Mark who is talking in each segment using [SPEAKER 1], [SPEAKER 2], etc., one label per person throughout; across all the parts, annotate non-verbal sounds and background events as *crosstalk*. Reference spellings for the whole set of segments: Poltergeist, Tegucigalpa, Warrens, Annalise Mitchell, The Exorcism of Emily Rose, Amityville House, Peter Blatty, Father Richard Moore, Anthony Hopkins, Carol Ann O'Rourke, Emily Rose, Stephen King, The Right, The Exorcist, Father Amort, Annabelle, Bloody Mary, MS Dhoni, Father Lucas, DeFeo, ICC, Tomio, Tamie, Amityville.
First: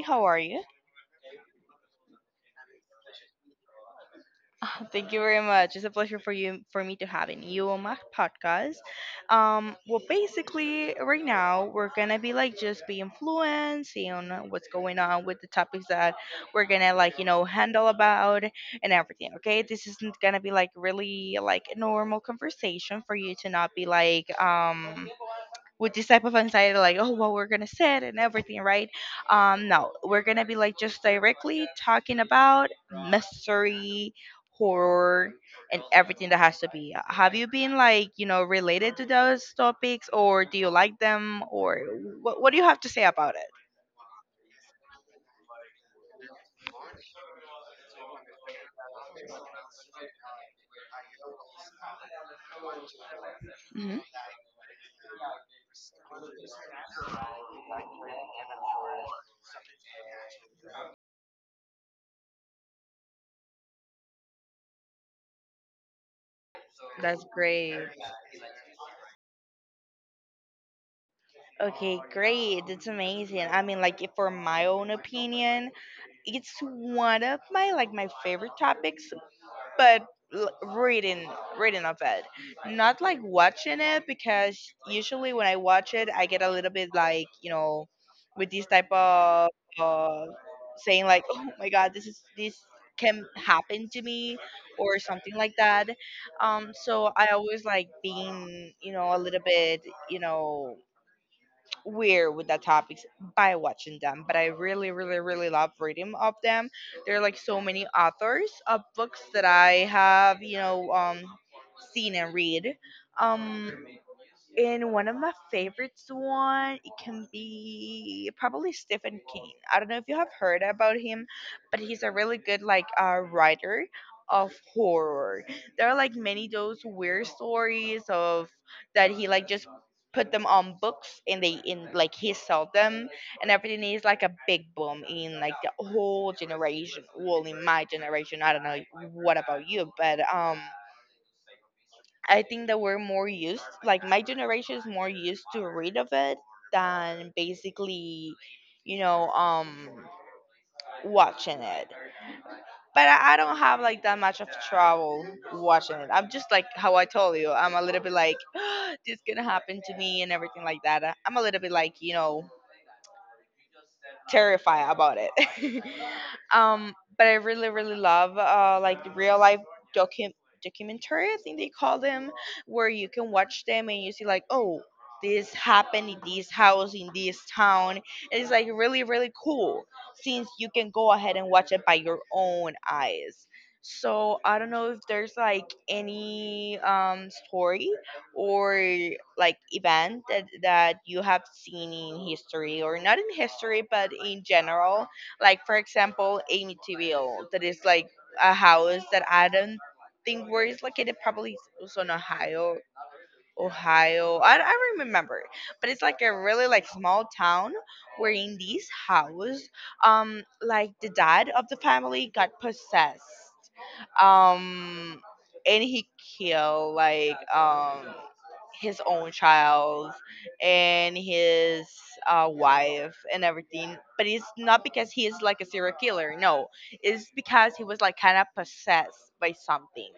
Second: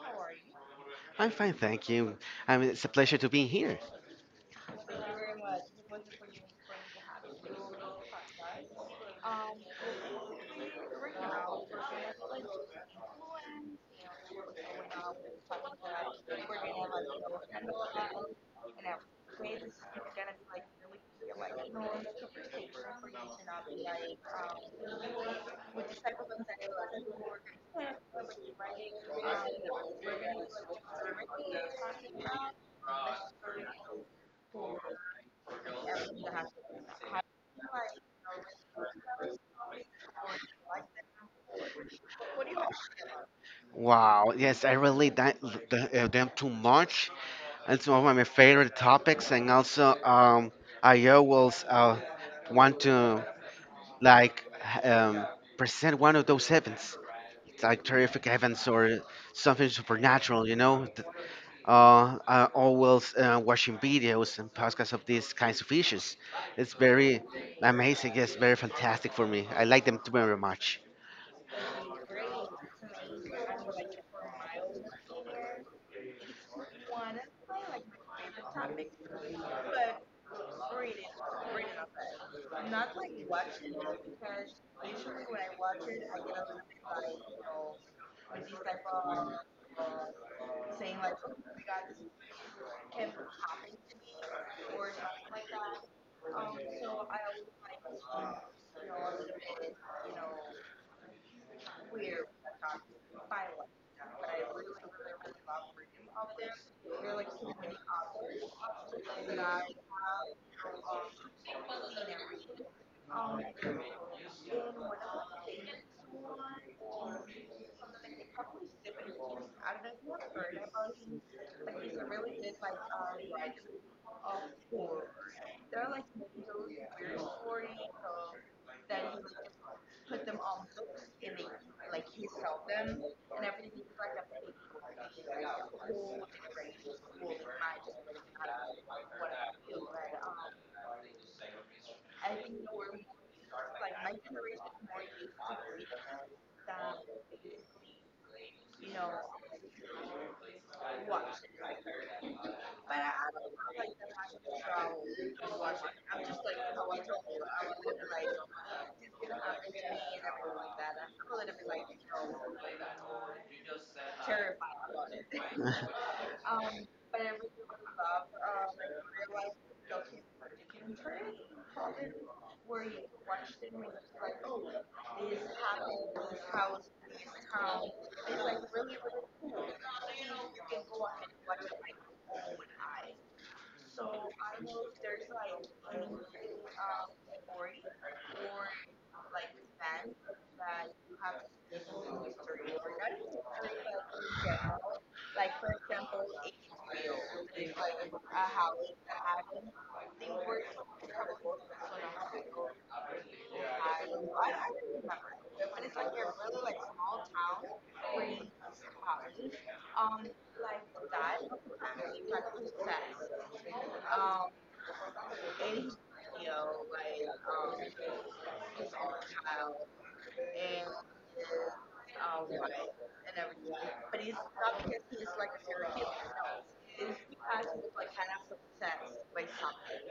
[SPEAKER 1] How are you?
[SPEAKER 2] I'm fine, thank you. I mean, it's a pleasure to be here.
[SPEAKER 1] Thank you very much. It's a pleasure for me to having you on my podcast. Well, basically, right now we're gonna be like just being fluent, seeing what's going on with the topics that we're gonna like handle about and everything. Okay, this isn't gonna be like really like a normal conversation for you to not be like with this type of anxiety, like, oh, what we're gonna say and everything, right? No, we're gonna be like just directly talking about mystery, horror, and everything that has to be. Have you been like related to those topics, or do you like them, or what do you have to say about it?
[SPEAKER 2] Wow, yes, I relate that, them too much. It's one of my favorite topics, and also I always want to
[SPEAKER 1] Hmm,
[SPEAKER 2] like h- um, present one of those heavens. It's like terrific heavens or something supernatural. I always watching videos and podcasts of these kinds of issues. It's very
[SPEAKER 1] that's great.
[SPEAKER 2] amazing. Yes, very fantastic for me. I like them too very much.
[SPEAKER 1] Okay, great. That's amazing. I mean, like, if for my own opinion, it's one of my like my favorite topics, but l- reading reading of it, not like watching it, because usually when I watch it I get a little bit like with this type of, uh, saying like, oh my god, this is this can happen to me or something like that. So I always like being a little bit, you know weird with the topics by watching them, but I really, really, really love reading of them. There are like so many authors of books that I have, seen and read. Um, and one of my favorites one, it can be probably Stephen King. I don't know if you have heard about him, but he's a really good like writer of horror. There are like many those weird stories of that he like just put them on books and they in like he sold them, and everything is like a big boom in like the whole generation. Well, in my generation, I don't know what about you, but I think that we're more used, like my generation is more used to read of it than basically, you know, um, watching it. But I don't have like that much of trouble watching it. I'm just like how I told you. I'm a little bit like, *gasps* this gonna happen to me and everything like that. I'm a little bit like terrified about it. *laughs* But I really, really love like real life docu- documentary, I think they call them, where you can watch them and you see like, oh, this happened in this house in this town. And it's like really, really cool since you can go ahead and watch it by your own eyes. So I don't know if there's like any story or like event that you have seen in history or not in history but in general, like, for example, Amityville, that is like a house that I don't think where it's located, probably is also in Ohio. I don't remember, but it's like a really like small town where in this house, like the dad of the family got possessed, um and he killed like his own child and his wife and everything. But it's not because he is like a serial killer. No, it's because he was like kind of possessed by something.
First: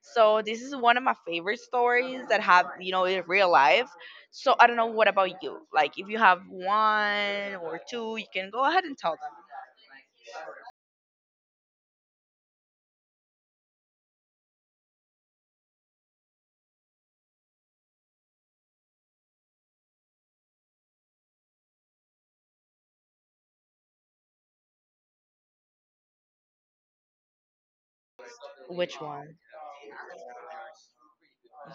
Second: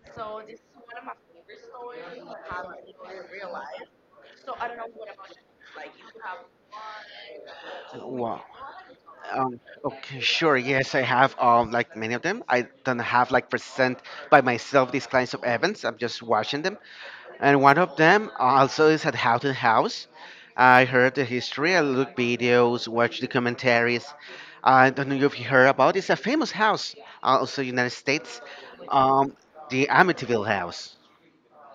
[SPEAKER 1] So this is one of my favorite stories that have in real life. So I don't know what about you. Like, if you have one or two, you
[SPEAKER 2] Wow.
[SPEAKER 1] can go ahead and tell them.
[SPEAKER 2] Okay, sure. Yes, I have like many of them. I don't have like present by myself these kinds of events. I'm just watching them. And one of them also is at Houghton House. I heard the history. I look videos, watch documentaries. I don't know if you heard about. It's a famous house, also United States.
[SPEAKER 1] Which
[SPEAKER 2] Um,
[SPEAKER 1] one?
[SPEAKER 2] the Amityville House.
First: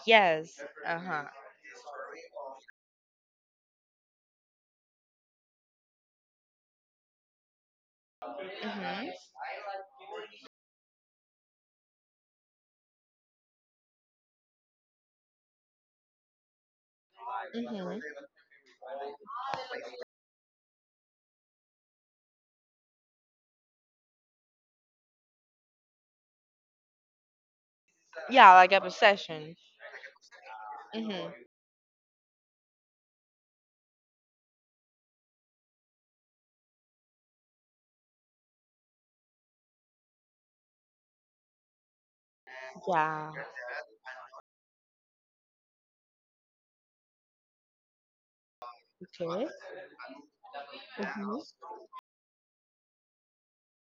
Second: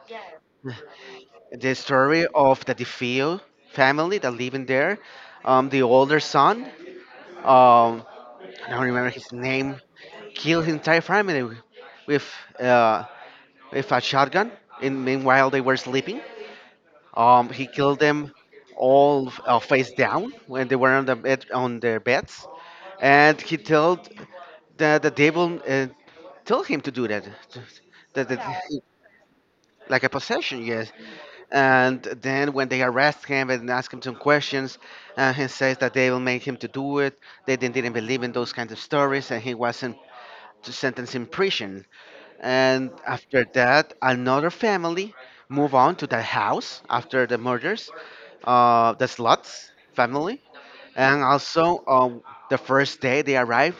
[SPEAKER 1] Yes. Uh huh.
[SPEAKER 2] The story of the DeFeo family that living there. The older son, um, I don't
[SPEAKER 1] Mhm.
[SPEAKER 2] remember his name, killed his entire family with uh, with a shotgun. And meanwhile, they were sleeping. He killed
[SPEAKER 1] Mhm.
[SPEAKER 2] them all face down when they were on their beds, and he told the devil told him to do that. That,
[SPEAKER 1] Yeah,
[SPEAKER 2] that
[SPEAKER 1] like a possession.
[SPEAKER 2] like a possession, yes.
[SPEAKER 1] Mhm.
[SPEAKER 2] And then when they arrest him and ask him some questions, he says that they will make him to do it. They didn't believe in those kinds of stories, and he wasn't to sentence in prison. And
[SPEAKER 1] Yeah.
[SPEAKER 2] after that, another family move on to that house after the murders, the
[SPEAKER 1] Okay.
[SPEAKER 2] Sluts family. And
[SPEAKER 1] Mhm.
[SPEAKER 2] also, the first day they arrive,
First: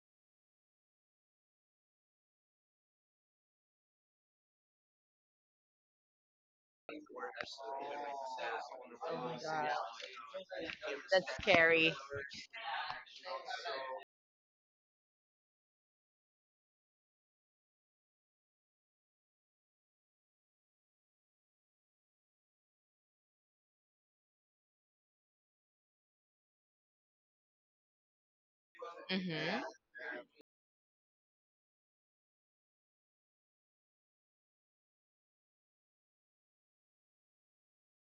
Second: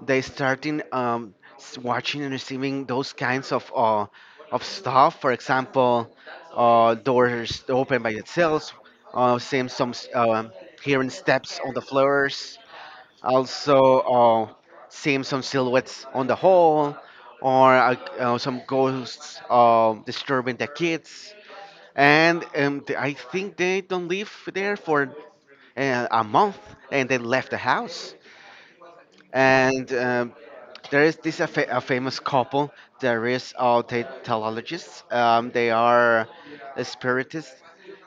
[SPEAKER 2] they starting watching and receiving those kinds of stuff. For example, doors open by themselves,
[SPEAKER 1] Oh my
[SPEAKER 2] uh, seeing
[SPEAKER 1] god,
[SPEAKER 2] some s- um hearing
[SPEAKER 1] that's
[SPEAKER 2] steps on the
[SPEAKER 1] scary.
[SPEAKER 2] floors, also seeing some silhouettes on the hall or some ghosts disturbing the kids and I think they don't live there for a month, and they left the house.
[SPEAKER 1] Mhm.
[SPEAKER 2] And There is this a famous couple. There is they telologists, they are spiritists.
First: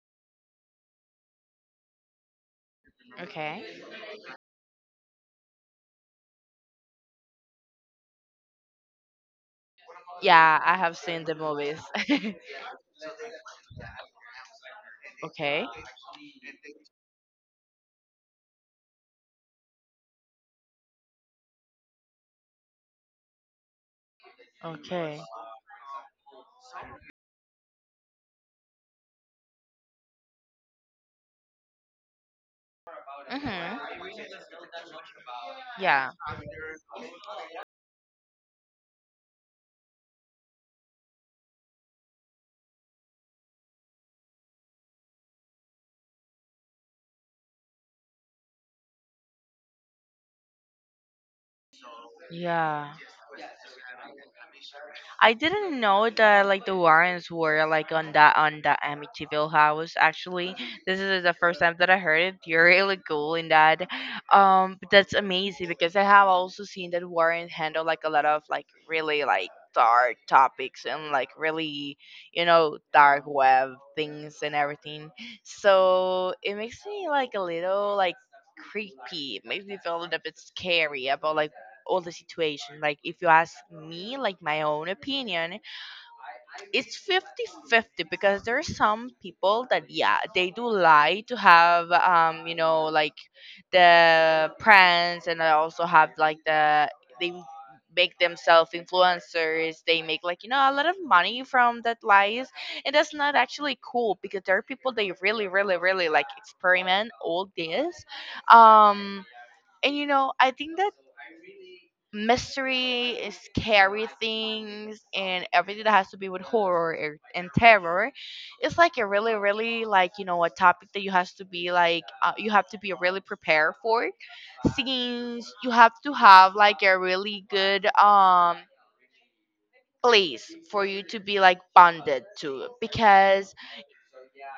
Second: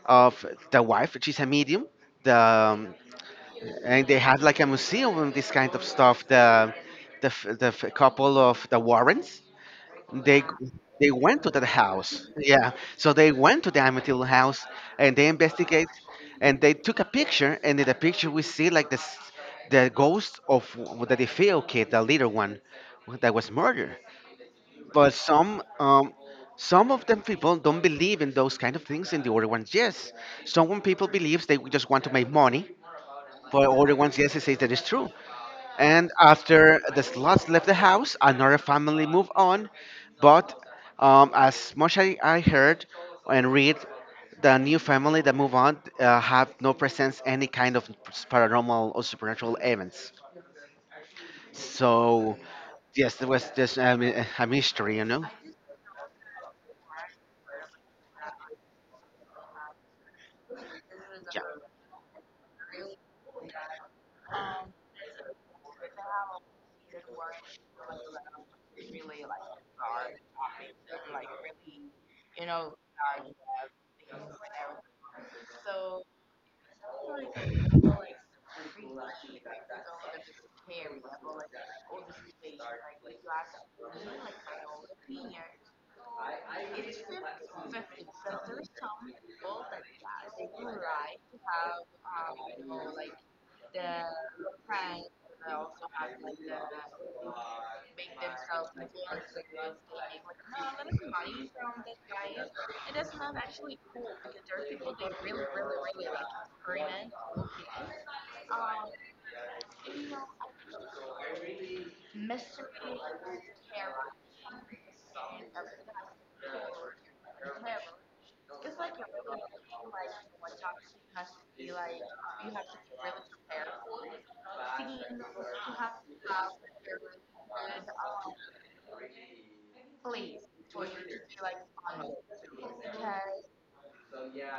[SPEAKER 2] Of the wife, she's a medium. The
[SPEAKER 1] Okay.
[SPEAKER 2] And they had like a museum of this kind of stuff. The couple of the Warrens, they
[SPEAKER 1] Yeah, I have
[SPEAKER 2] they
[SPEAKER 1] seen the
[SPEAKER 2] went to that
[SPEAKER 1] movies. *laughs*
[SPEAKER 2] house. Yeah, so they went to the Amityville house, and they
[SPEAKER 1] Okay.
[SPEAKER 2] investigate, and they took a picture. And in the picture, we see like this the ghost of the DeFeo kid, the little one that was murdered. But
[SPEAKER 1] Okay.
[SPEAKER 2] some. Some of them people don't believe in those kind of things, and the other ones yes. Some people believes they just want to make money, for
[SPEAKER 1] Mhm.
[SPEAKER 2] other ones, yes, they say that it's true.
[SPEAKER 1] Yeah.
[SPEAKER 2] And after the slots left the house, another family moved on. But as much as I heard and read, the new family that move on have no presence any kind of paranormal or supernatural events. So
[SPEAKER 1] Yeah.
[SPEAKER 2] yes, there was just a mystery, you know.
[SPEAKER 1] I didn't know that like the Warrens were like on that Amityville house. Actually, this is the first time that I heard it. You're really cool in that. But that's amazing because I have also seen that Warren handle like a lot of like really like dark topics and like really dark web things and everything. So it makes me like a little like creepy. It makes me feel a little bit scary about like all the situation. Like if you ask me, like my own opinion, it's fifty-fifty because there are some people that yeah, they do lie to have like the brands, and I also have like the they make themselves influencers, they make like a lot of money from that lies, and that's not actually cool because there are people they really really really like experiment all this, um and I think that mystery, scary things, and everything that has to be with horror and terror. It's like a really, really like a topic that you has to be like, you have to be really prepared for. Since you have to have like a really good place for you to be like bonded to because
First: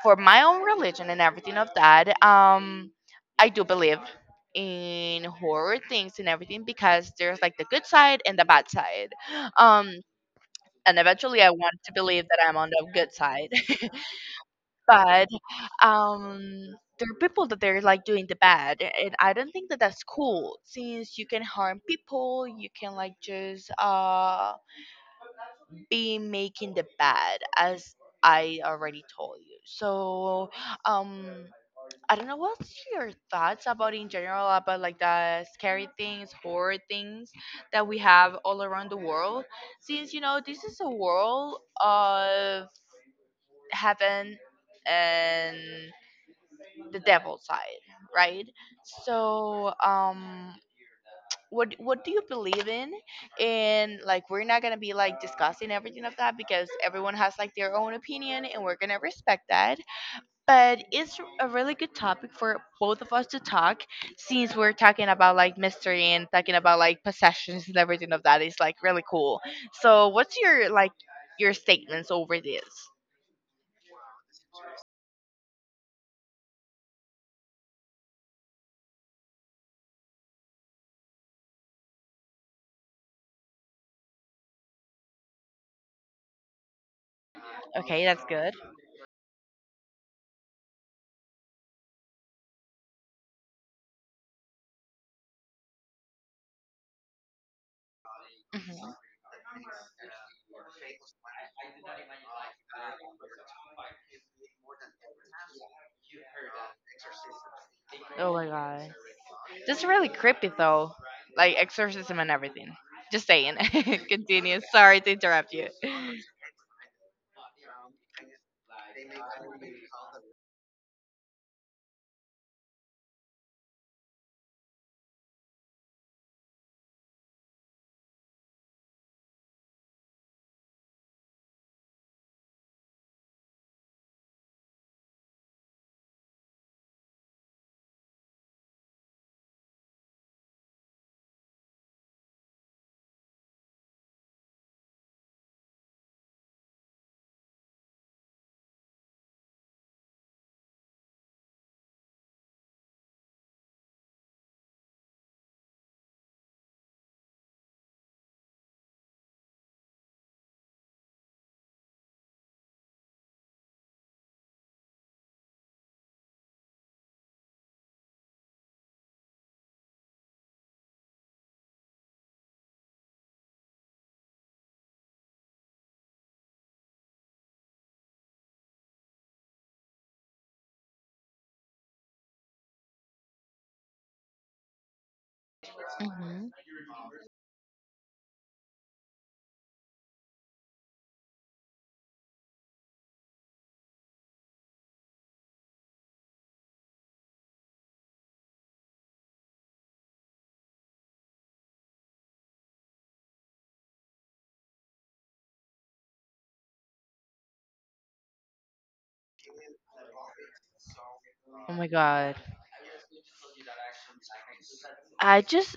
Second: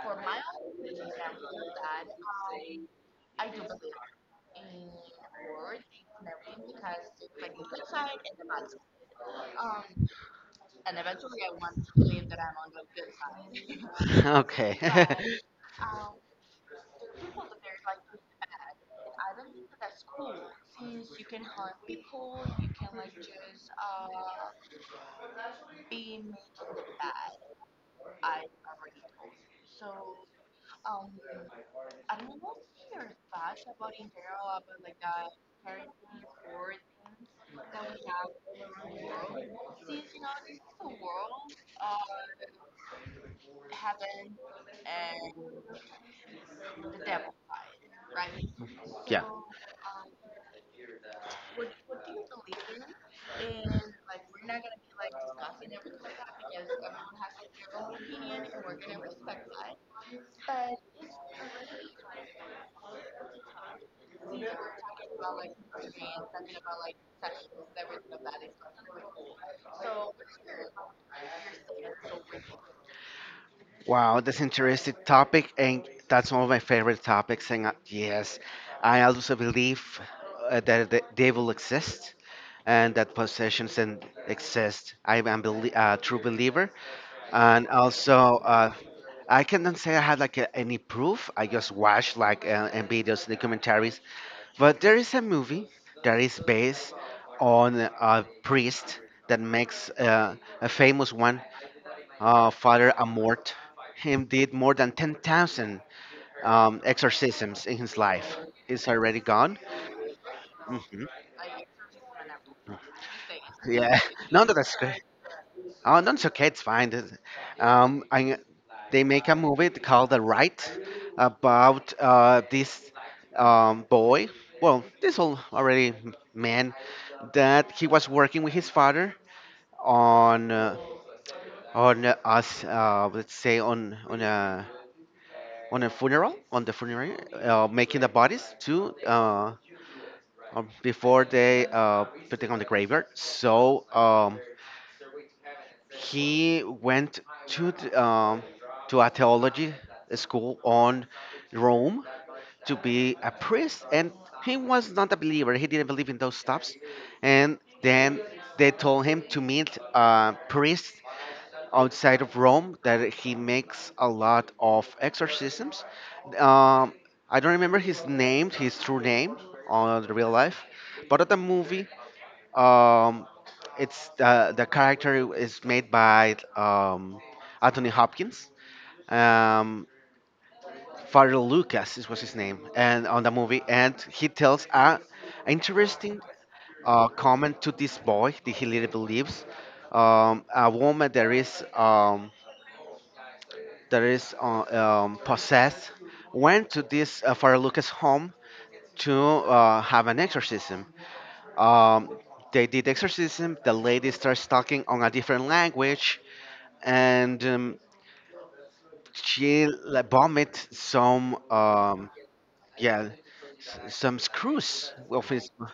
[SPEAKER 1] for my own religion and everything of that, I do believe in horror things and everything because there's like the good side and the bad side. Um, and eventually I want to believe that I'm on the good side.
[SPEAKER 2] *laughs* Okay.
[SPEAKER 1] *laughs* But
[SPEAKER 2] *laughs*
[SPEAKER 1] um, there are people that they're like doing the bad, and I don't think that that's cool since you can harm people, you can like just be making the bad as I already told you. So um I don't know what's your thoughts about in general about like the scary things, horror things that we have all around the world. Since this is a world of heaven and the devil side, right?
[SPEAKER 2] Yeah.
[SPEAKER 1] So what do you believe in? And like we're not gonna be like discussing everything of that because everyone has like their own opinion and we're gonna respect that, but it's a really good topic for both of us to talk, since we're talking about like mystery and talking about like possessions and everything of that is like really cool. So what's your like your statements over this?
[SPEAKER 2] Wow, that's an interesting topic, and that's one of my favorite topics. And yes, I also believe that the devil exists and that possessions and exist. I am a true believer, and
[SPEAKER 1] Okay, that's
[SPEAKER 2] also
[SPEAKER 1] good.
[SPEAKER 2] uh, I cannot say I had like a, any proof. I just watched like and videos and commentaries, but there is a movie that is based on a
[SPEAKER 1] Hmm.
[SPEAKER 2] priest that makes a famous one, Father Amort. Him did more than 10,000 exorcisms in his
[SPEAKER 1] Oh
[SPEAKER 2] life.
[SPEAKER 1] my god.
[SPEAKER 2] It's already gone.
[SPEAKER 1] That's really creepy though.
[SPEAKER 2] Mhm.
[SPEAKER 1] Like exorcism and everything. Just saying.
[SPEAKER 2] Yeah,
[SPEAKER 1] *laughs*
[SPEAKER 2] *laughs* no, no,
[SPEAKER 1] Continue.
[SPEAKER 2] that's good.
[SPEAKER 1] Sorry to interrupt you.
[SPEAKER 2] Oh, no, it's okay. It's fine. Um, I, they make a movie called The Right about this boy. Well, this old already man that he was working with his father on uh, on us. Let's say on a funeral, on the funeral, making the bodies to before they putting on the graveyard. So he went to to a theology school on Rome to be a priest, and he was not a believer. He didn't believe in those stuffs, and then they told him to meet a priest outside of Rome that he makes a lot of exorcisms. Um, I don't remember his name, his true name on the real life, but at the movie, um, it's the character is made by Anthony Hopkins. Um, Father Lucas is was his name, and on the movie, and he tells a interesting
[SPEAKER 1] Hmm.
[SPEAKER 2] comment to this boy that he really believes. A woman that is possessed, went to this Father Lucas home to have an exorcism. Um, they did exorcism. The lady starts talking on a different language, and she like, vomit some
[SPEAKER 1] Oh my god.
[SPEAKER 2] yeah, some screws of
[SPEAKER 1] I
[SPEAKER 2] his.
[SPEAKER 1] just,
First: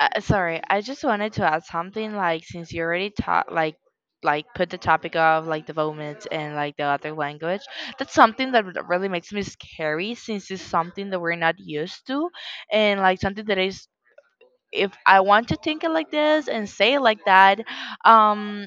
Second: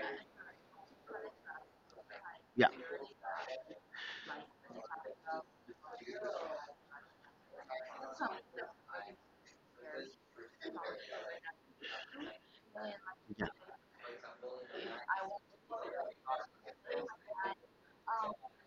[SPEAKER 1] sorry, I just wanted to add something, like,
[SPEAKER 2] yeah
[SPEAKER 1] since you already taught like put the topic of like the vomit and like the other language. That's something that really makes me scary since it's something that we're not used to, and like something
[SPEAKER 2] yeah
[SPEAKER 1] that is, if I want to think it like this and say it like that, um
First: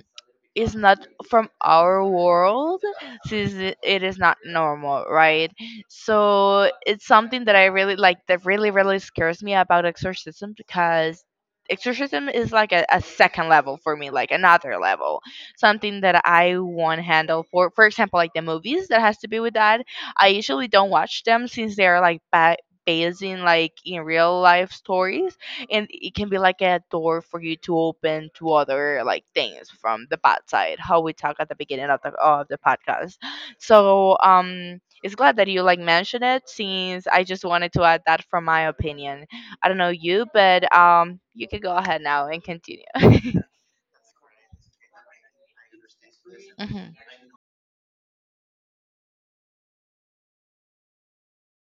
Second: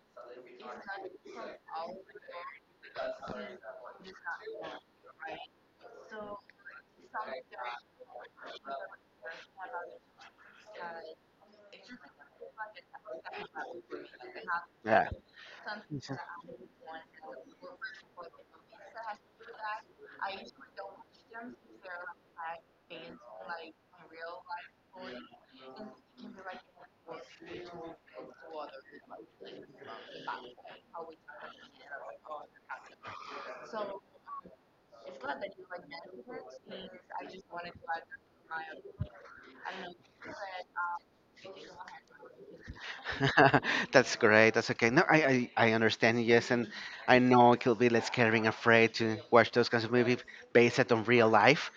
[SPEAKER 1] is not from our world since it is not normal, right? So it's something that I really like, that really really scares me about exorcism because exorcism is like a second level for me, like another
[SPEAKER 2] yeah.
[SPEAKER 1] level, something that I won't handle for example like the movies that has to be with that I usually don't watch them since they're like based in like in real life stories, and it can be like a door for you to open to other like things from the bad side how we talk at the beginning of the podcast. So it's glad that you like mentioned it since I just wanted to add that from my opinion. I don't know you but you can go ahead now and continue. *laughs*
[SPEAKER 2] *laughs* That's great. That's okay. No, I understand. Yes, and
[SPEAKER 1] Mhm.
[SPEAKER 2] I know it could be less scaring, afraid to watch those kinds of movies based on real life.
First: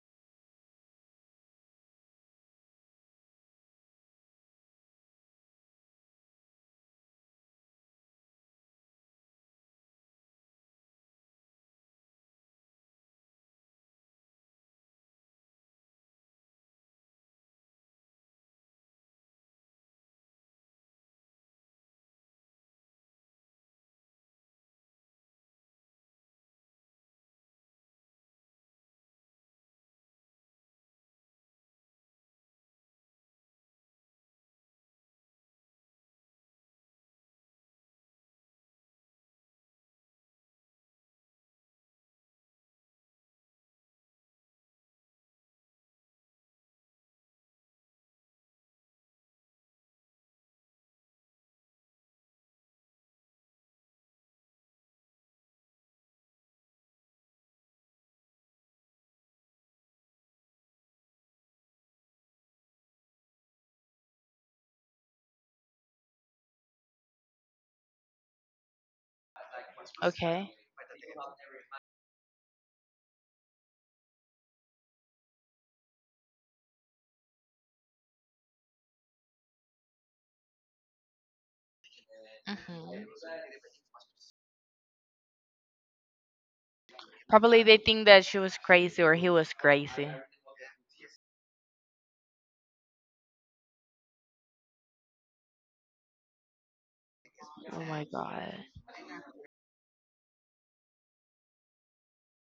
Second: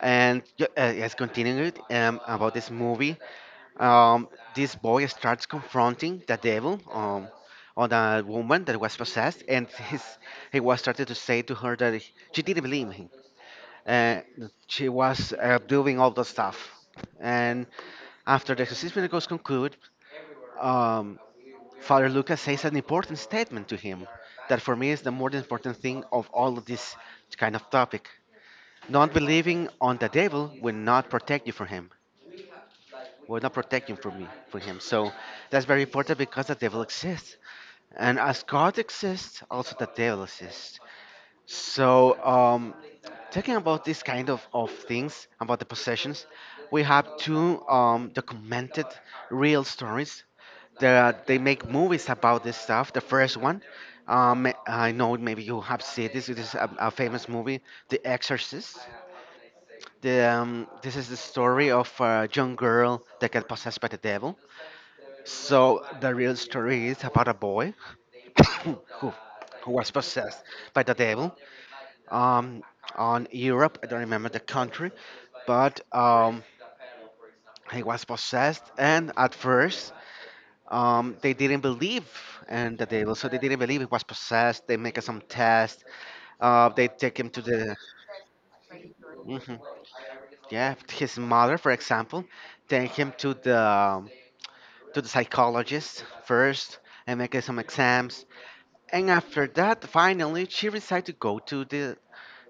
[SPEAKER 2] And yes, continuing about this movie, um, this boy starts confronting the devil on a woman that was possessed, and he was started to say to her that she didn't believe him. Uh, she was doing all the stuff. And after the exorcism goes conclude, um, Father Lucas says an important statement to him that for me is the most important thing of all of this kind of topic. Not believing on the devil will not protect you from him. Will not protect you from me from him. So that's very important because the devil exists. And as God exists, also the devil exists. So um, Talking about this kind of things, about the possessions, we have two documented real stories that they make movies about this stuff. The first one, I know maybe you have seen this, it is a famous movie, The Exorcist. This is the story of a young girl that got possessed by the devil. So the real story is about a boy *coughs* who, who was possessed
[SPEAKER 1] Okay.
[SPEAKER 2] by the devil um, on Europe. I don't remember the country, but he was possessed, and at first they didn't believe, and that
[SPEAKER 1] Mhm.
[SPEAKER 2] they didn't believe he was possessed. They make some test. They take him to
[SPEAKER 1] Probably
[SPEAKER 2] the
[SPEAKER 1] they think that she was crazy or he was
[SPEAKER 2] Mhm.
[SPEAKER 1] crazy.
[SPEAKER 2] Yeah, his mother, for example, take him to the psychologist first and make some
[SPEAKER 1] Oh my
[SPEAKER 2] exams.
[SPEAKER 1] God.
[SPEAKER 2] And after that, finally, she decided to go to the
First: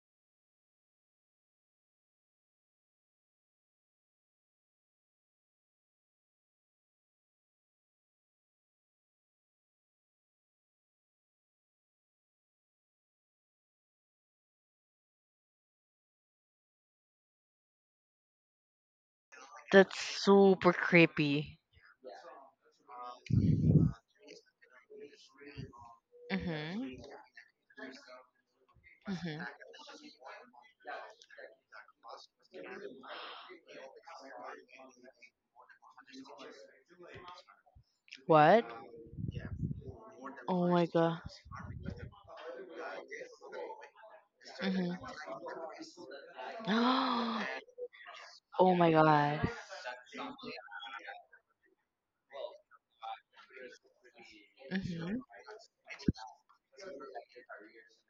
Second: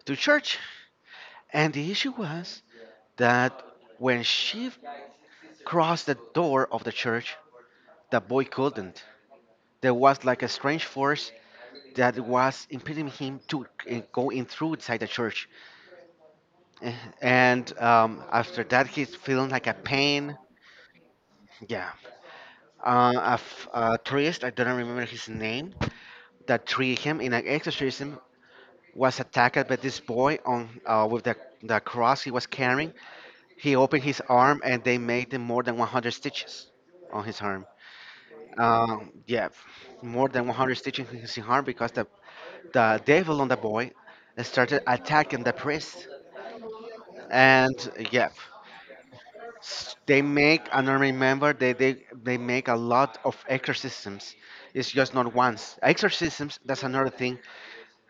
[SPEAKER 2] to church. And the issue was that when she crossed the door of the church, the boy couldn't. There was like a strange force that was impeding him to go in through inside the church. Eh, And After that, he's feeling like a
[SPEAKER 1] That's
[SPEAKER 2] pain.
[SPEAKER 1] super creepy.
[SPEAKER 2] Yeah. A tourist, I don't remember his name, that treated
[SPEAKER 1] Mhm.
[SPEAKER 2] him in an exorcism was
[SPEAKER 1] Mhm.
[SPEAKER 2] attacked by this boy on the cross he was carrying. He opened his arm and they made him more than 100 stitches on his arm.
[SPEAKER 1] What?
[SPEAKER 2] Yeah, more than
[SPEAKER 1] Oh
[SPEAKER 2] 100
[SPEAKER 1] my
[SPEAKER 2] stitches
[SPEAKER 1] God.
[SPEAKER 2] in his arm because the devil on the boy started
[SPEAKER 1] Mhm.
[SPEAKER 2] attacking the priest
[SPEAKER 1] *gasps*
[SPEAKER 2] and yep.
[SPEAKER 1] Oh my God.
[SPEAKER 2] They make, and I remember they make a lot of exorcisms. It's just
[SPEAKER 1] Mhm.
[SPEAKER 2] not once exorcisms, that's another thing.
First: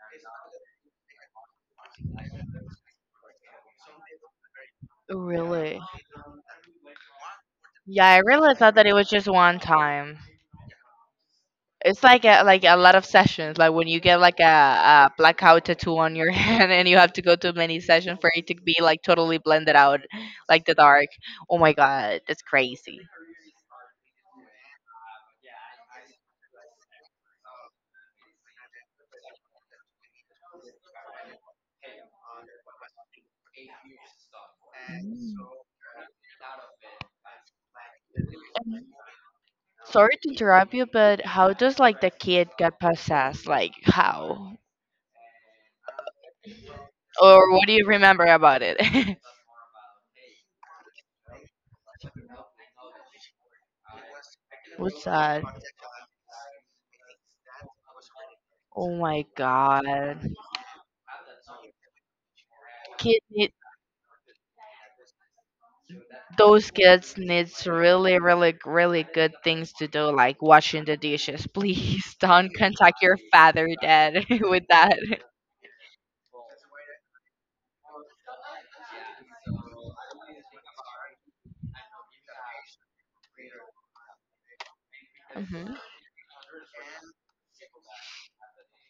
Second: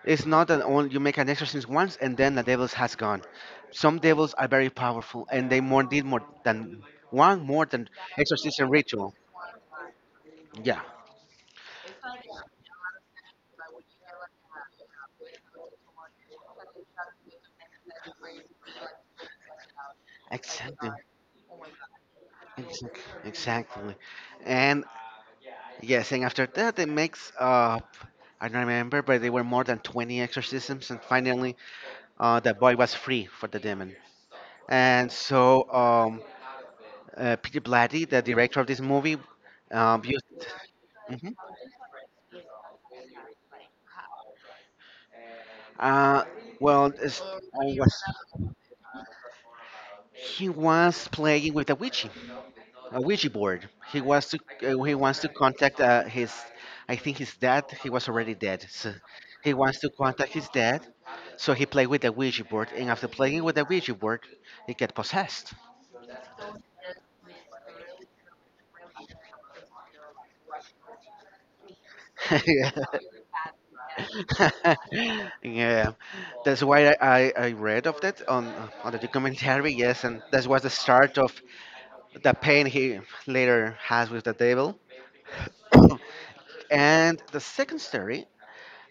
[SPEAKER 2] It's not that only you make an exorcism once and then the devils has gone. Some devils are very powerful and they
[SPEAKER 1] Really?
[SPEAKER 2] more need more than one, more than
[SPEAKER 1] Yeah, I really
[SPEAKER 2] exorcism
[SPEAKER 1] thought that it was
[SPEAKER 2] ritual,
[SPEAKER 1] just one time.
[SPEAKER 2] yeah.
[SPEAKER 1] It's like a lot of sessions. Like when you get like a blackout tattoo on your *laughs* hand, and you have to go to many sessions for it to be like totally blended out,
[SPEAKER 2] ex-
[SPEAKER 1] like the dark. Oh my god, that's
[SPEAKER 2] ex-
[SPEAKER 1] crazy.
[SPEAKER 2] exactly. And yes, and after that it makes I don't remember, but there were more than 20 exorcisms, and finally, the boy was free for the demon. And
[SPEAKER 1] Mm.
[SPEAKER 2] so, Peter Blatty, the director of this movie,
[SPEAKER 1] Sorry
[SPEAKER 2] used,
[SPEAKER 1] to interrupt you, but how does like the kid get possessed? Like how?
[SPEAKER 2] uh, well, it's-
[SPEAKER 1] Or what do
[SPEAKER 2] I
[SPEAKER 1] you
[SPEAKER 2] was,
[SPEAKER 1] remember about it? *laughs*
[SPEAKER 2] he was playing with a Ouija board. He was to, he
[SPEAKER 1] What's
[SPEAKER 2] wants to
[SPEAKER 1] that?
[SPEAKER 2] contact I think his dad. He was already dead,
[SPEAKER 1] Oh
[SPEAKER 2] so
[SPEAKER 1] my
[SPEAKER 2] he wants to
[SPEAKER 1] God.
[SPEAKER 2] contact his dad. So he played with the Ouija board, and after
[SPEAKER 1] Kid
[SPEAKER 2] playing
[SPEAKER 1] need,
[SPEAKER 2] with the Ouija board, he get possessed.
[SPEAKER 1] those kids needs really, really, really good things to do, like washing the dishes. *laughs* Please don't
[SPEAKER 2] *laughs*
[SPEAKER 1] contact your father, dad, *laughs* with that.
[SPEAKER 2] *laughs* Yeah, that's why I read of that on the documentary. Yes, and that was the start of the pain he later has with the devil.
[SPEAKER 1] Mhm.
[SPEAKER 2] *coughs* And the second story,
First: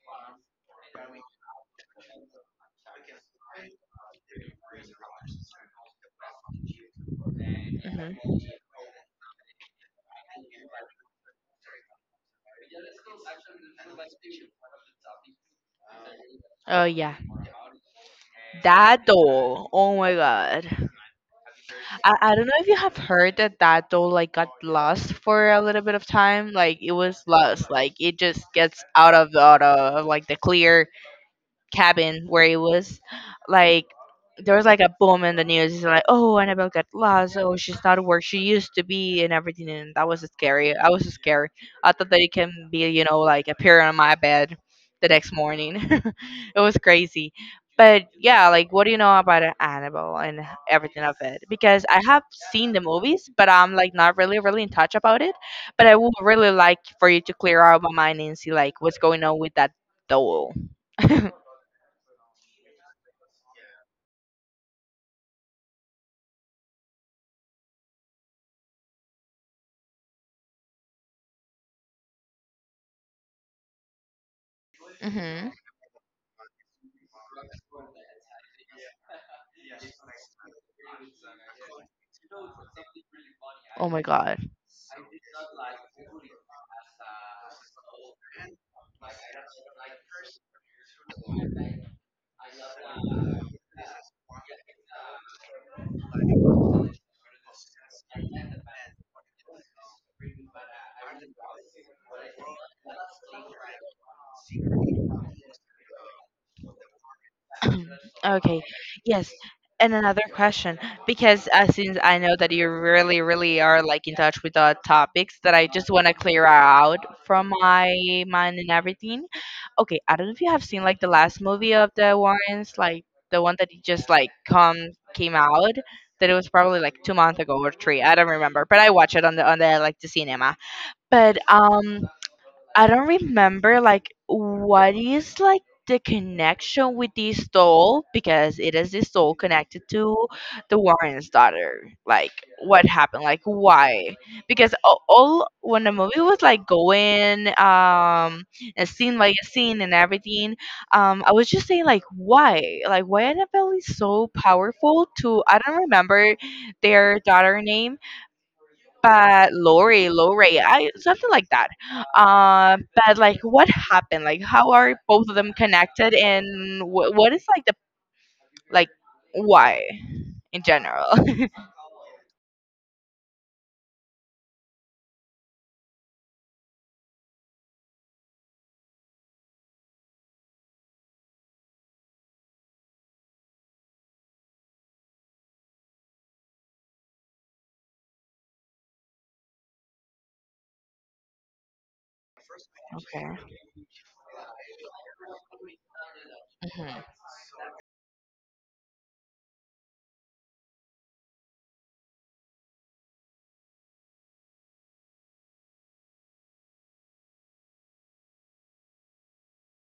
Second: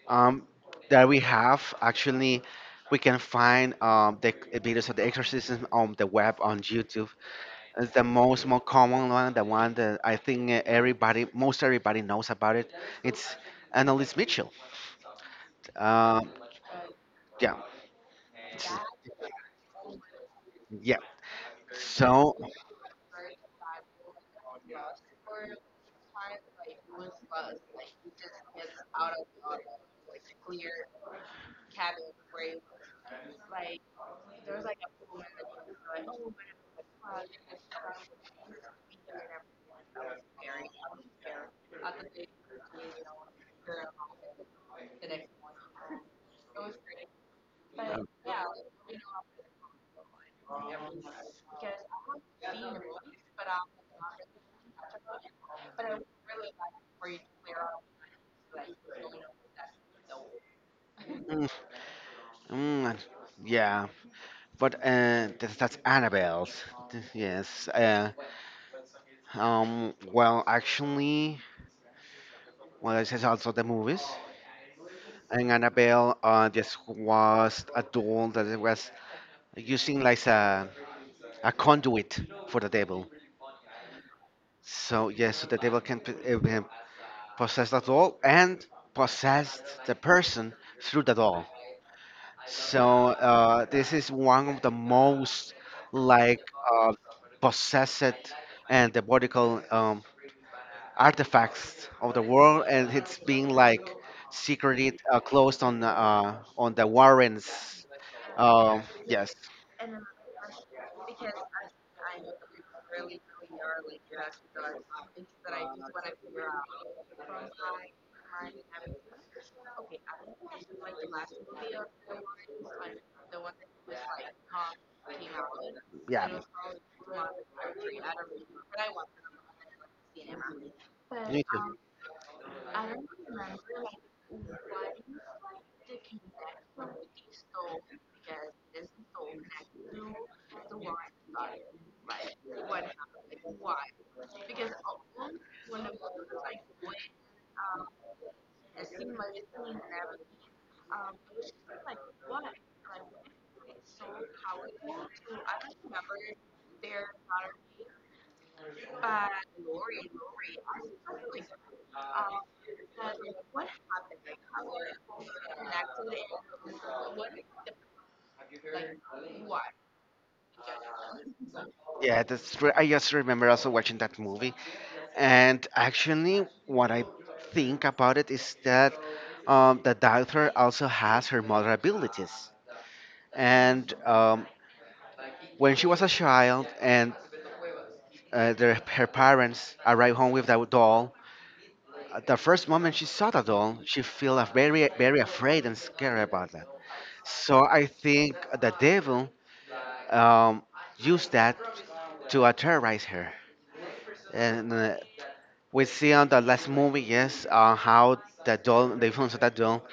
[SPEAKER 2] um, that we have actually, we can find the videos of the exorcism on the web on YouTube. It's the
[SPEAKER 1] Mhm.
[SPEAKER 2] most more common one, the one that I think everybody, most everybody knows about it. It's Annalise Mitchell. Um
[SPEAKER 1] Oh yeah,
[SPEAKER 2] yeah,
[SPEAKER 1] that doll. Oh my God.
[SPEAKER 2] yeah.
[SPEAKER 1] I
[SPEAKER 2] So
[SPEAKER 1] don't know if you have heard that that doll like got lost for a little bit of time. Like it was lost. Like it just gets out of like the clear cabin where he was, like there was like a boom in the news. It's like, oh, Annabelle got lost, oh, she's not where she used to be and everything. And that was scary, I was scared. I thought that it can be, like, appear on my bed the next morning. *laughs* It was crazy. But yeah, like, what do you know about Annabelle and everything of it? Because I have seen the movies, but I'm like not really really in touch about it. But I would really like for you to clear out my mind and see like what's going on with that doll. *laughs*
[SPEAKER 2] Mm, mm, yeah, but that's Annabelle's. Yes. Well, actually, well, this is also the movies.
[SPEAKER 1] Mm-hmm.
[SPEAKER 2] And Annabelle, this was a doll that it was using like a conduit for the devil.
[SPEAKER 1] Oh my God.
[SPEAKER 2] So yes, so the devil can can possess the doll and possess the person through the doll. So this is one of the most like uh, possessed and diabolical artifacts of the world, and it's being like secreted, closed on the Warrens.
[SPEAKER 1] Okay. Yes.
[SPEAKER 2] Yes,
[SPEAKER 1] And another question, because since I know that you really, really are like in touch with the topics that I just want to clear out from my mind and everything. Okay, I don't know if you have seen like the last movie of the Warrens, like the one that just like come came out.
[SPEAKER 2] yeah,
[SPEAKER 1] That it was probably like 2 months ago or three. I don't remember, but I watched it on the like the cinema. But I don't remember like what is like the connection with this doll, because it is this doll connected to the Warren's daughter. Like what happened? Like why? Because all when the movie was like going, and scene by scene and everything, I was just saying like, why? Like why Annabelle is so powerful to, I don't remember their daughter name, but Lori, Lori, I something like that. But like, what happened? Like, how are both of them connected, and what is like the, like why in general? *laughs*
[SPEAKER 2] yeah. I just remember also watching that movie, and actually, what I think about it is that the doctor also has her mother abilities and when she was a child and her parents arrived home with that doll. At the first moment she saw
[SPEAKER 1] Okay.
[SPEAKER 2] the doll, she felt very, very afraid and scared about that.
[SPEAKER 1] Hmm.
[SPEAKER 2] So I think the devil um, used that to terrorize her. And we see on the last movie, yes, how the doll, the influence of that doll,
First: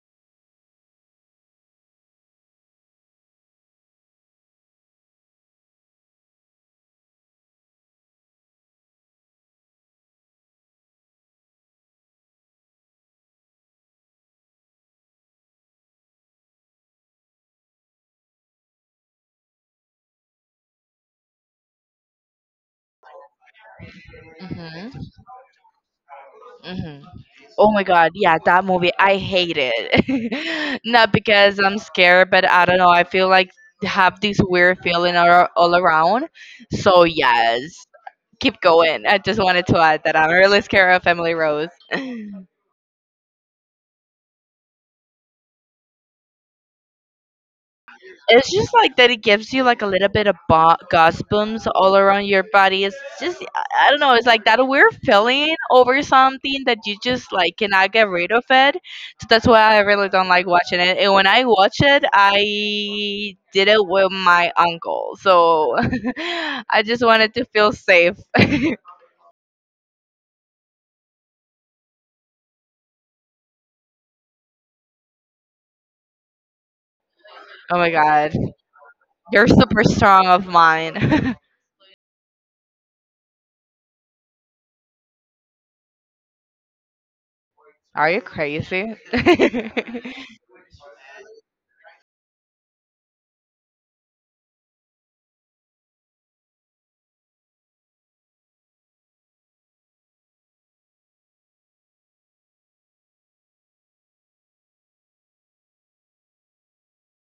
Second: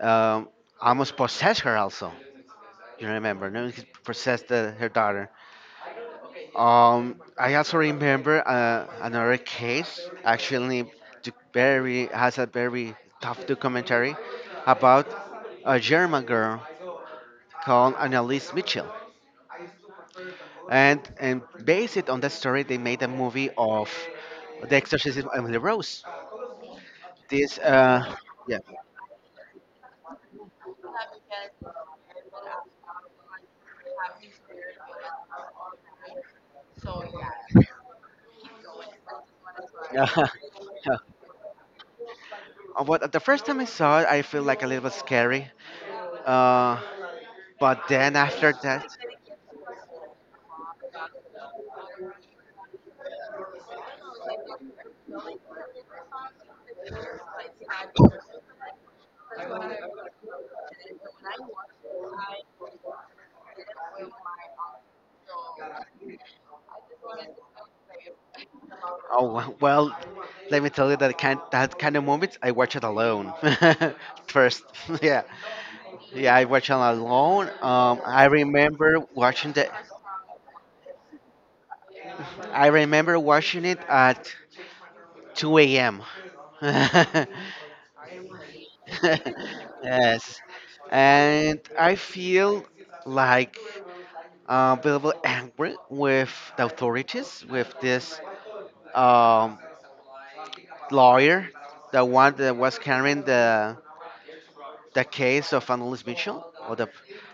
[SPEAKER 2] um, almost possessed her also. You remember, no? He possessed her daughter. I also remember another case. Actually, very has a very tough documentary about a German girl called Annalise Mitchell, and based it on that story, they made a movie of The
[SPEAKER 1] Hmm.
[SPEAKER 2] Exorcism of Emily Rose.
[SPEAKER 1] Hmm.
[SPEAKER 2] This,
[SPEAKER 1] Oh my god,
[SPEAKER 2] uh,
[SPEAKER 1] yeah,
[SPEAKER 2] yeah.
[SPEAKER 1] that movie, I hate it. *laughs* Not because I'm scared, but I don't know, I feel like have this weird feeling all around. So yes, keep going. I just wanted to add that I'm
[SPEAKER 2] *laughs*
[SPEAKER 1] really scared of Emily Rose. *laughs*
[SPEAKER 2] What the first time I saw it, I feel like a little bit scary, uh, but then
[SPEAKER 1] It's
[SPEAKER 2] after
[SPEAKER 1] just
[SPEAKER 2] that,
[SPEAKER 1] like that it gives you like a little bit of goosebumps all around your body. It's just I don't know. It's like that weird feeling over something that you just like cannot get rid of it. So that's why I really don't like watching it. And when I watch it, I did it with my uncle, so *laughs* I just wanted to feel safe. *laughs* Oh
[SPEAKER 2] oh. *laughs* Well, let me tell you that kind of movies I watch it alone. *laughs* First, *laughs* yeah, yeah, I watch it alone.
[SPEAKER 1] my god, you're super strong of mine.
[SPEAKER 2] I remember watching it at 2 a.m. *laughs*
[SPEAKER 1] *laughs* Are you crazy? *laughs*
[SPEAKER 2] Yes, and I feel like a little angry with the authorities, with this um, lawyer, the one that was carrying the case of Annalise Mitchell, or the,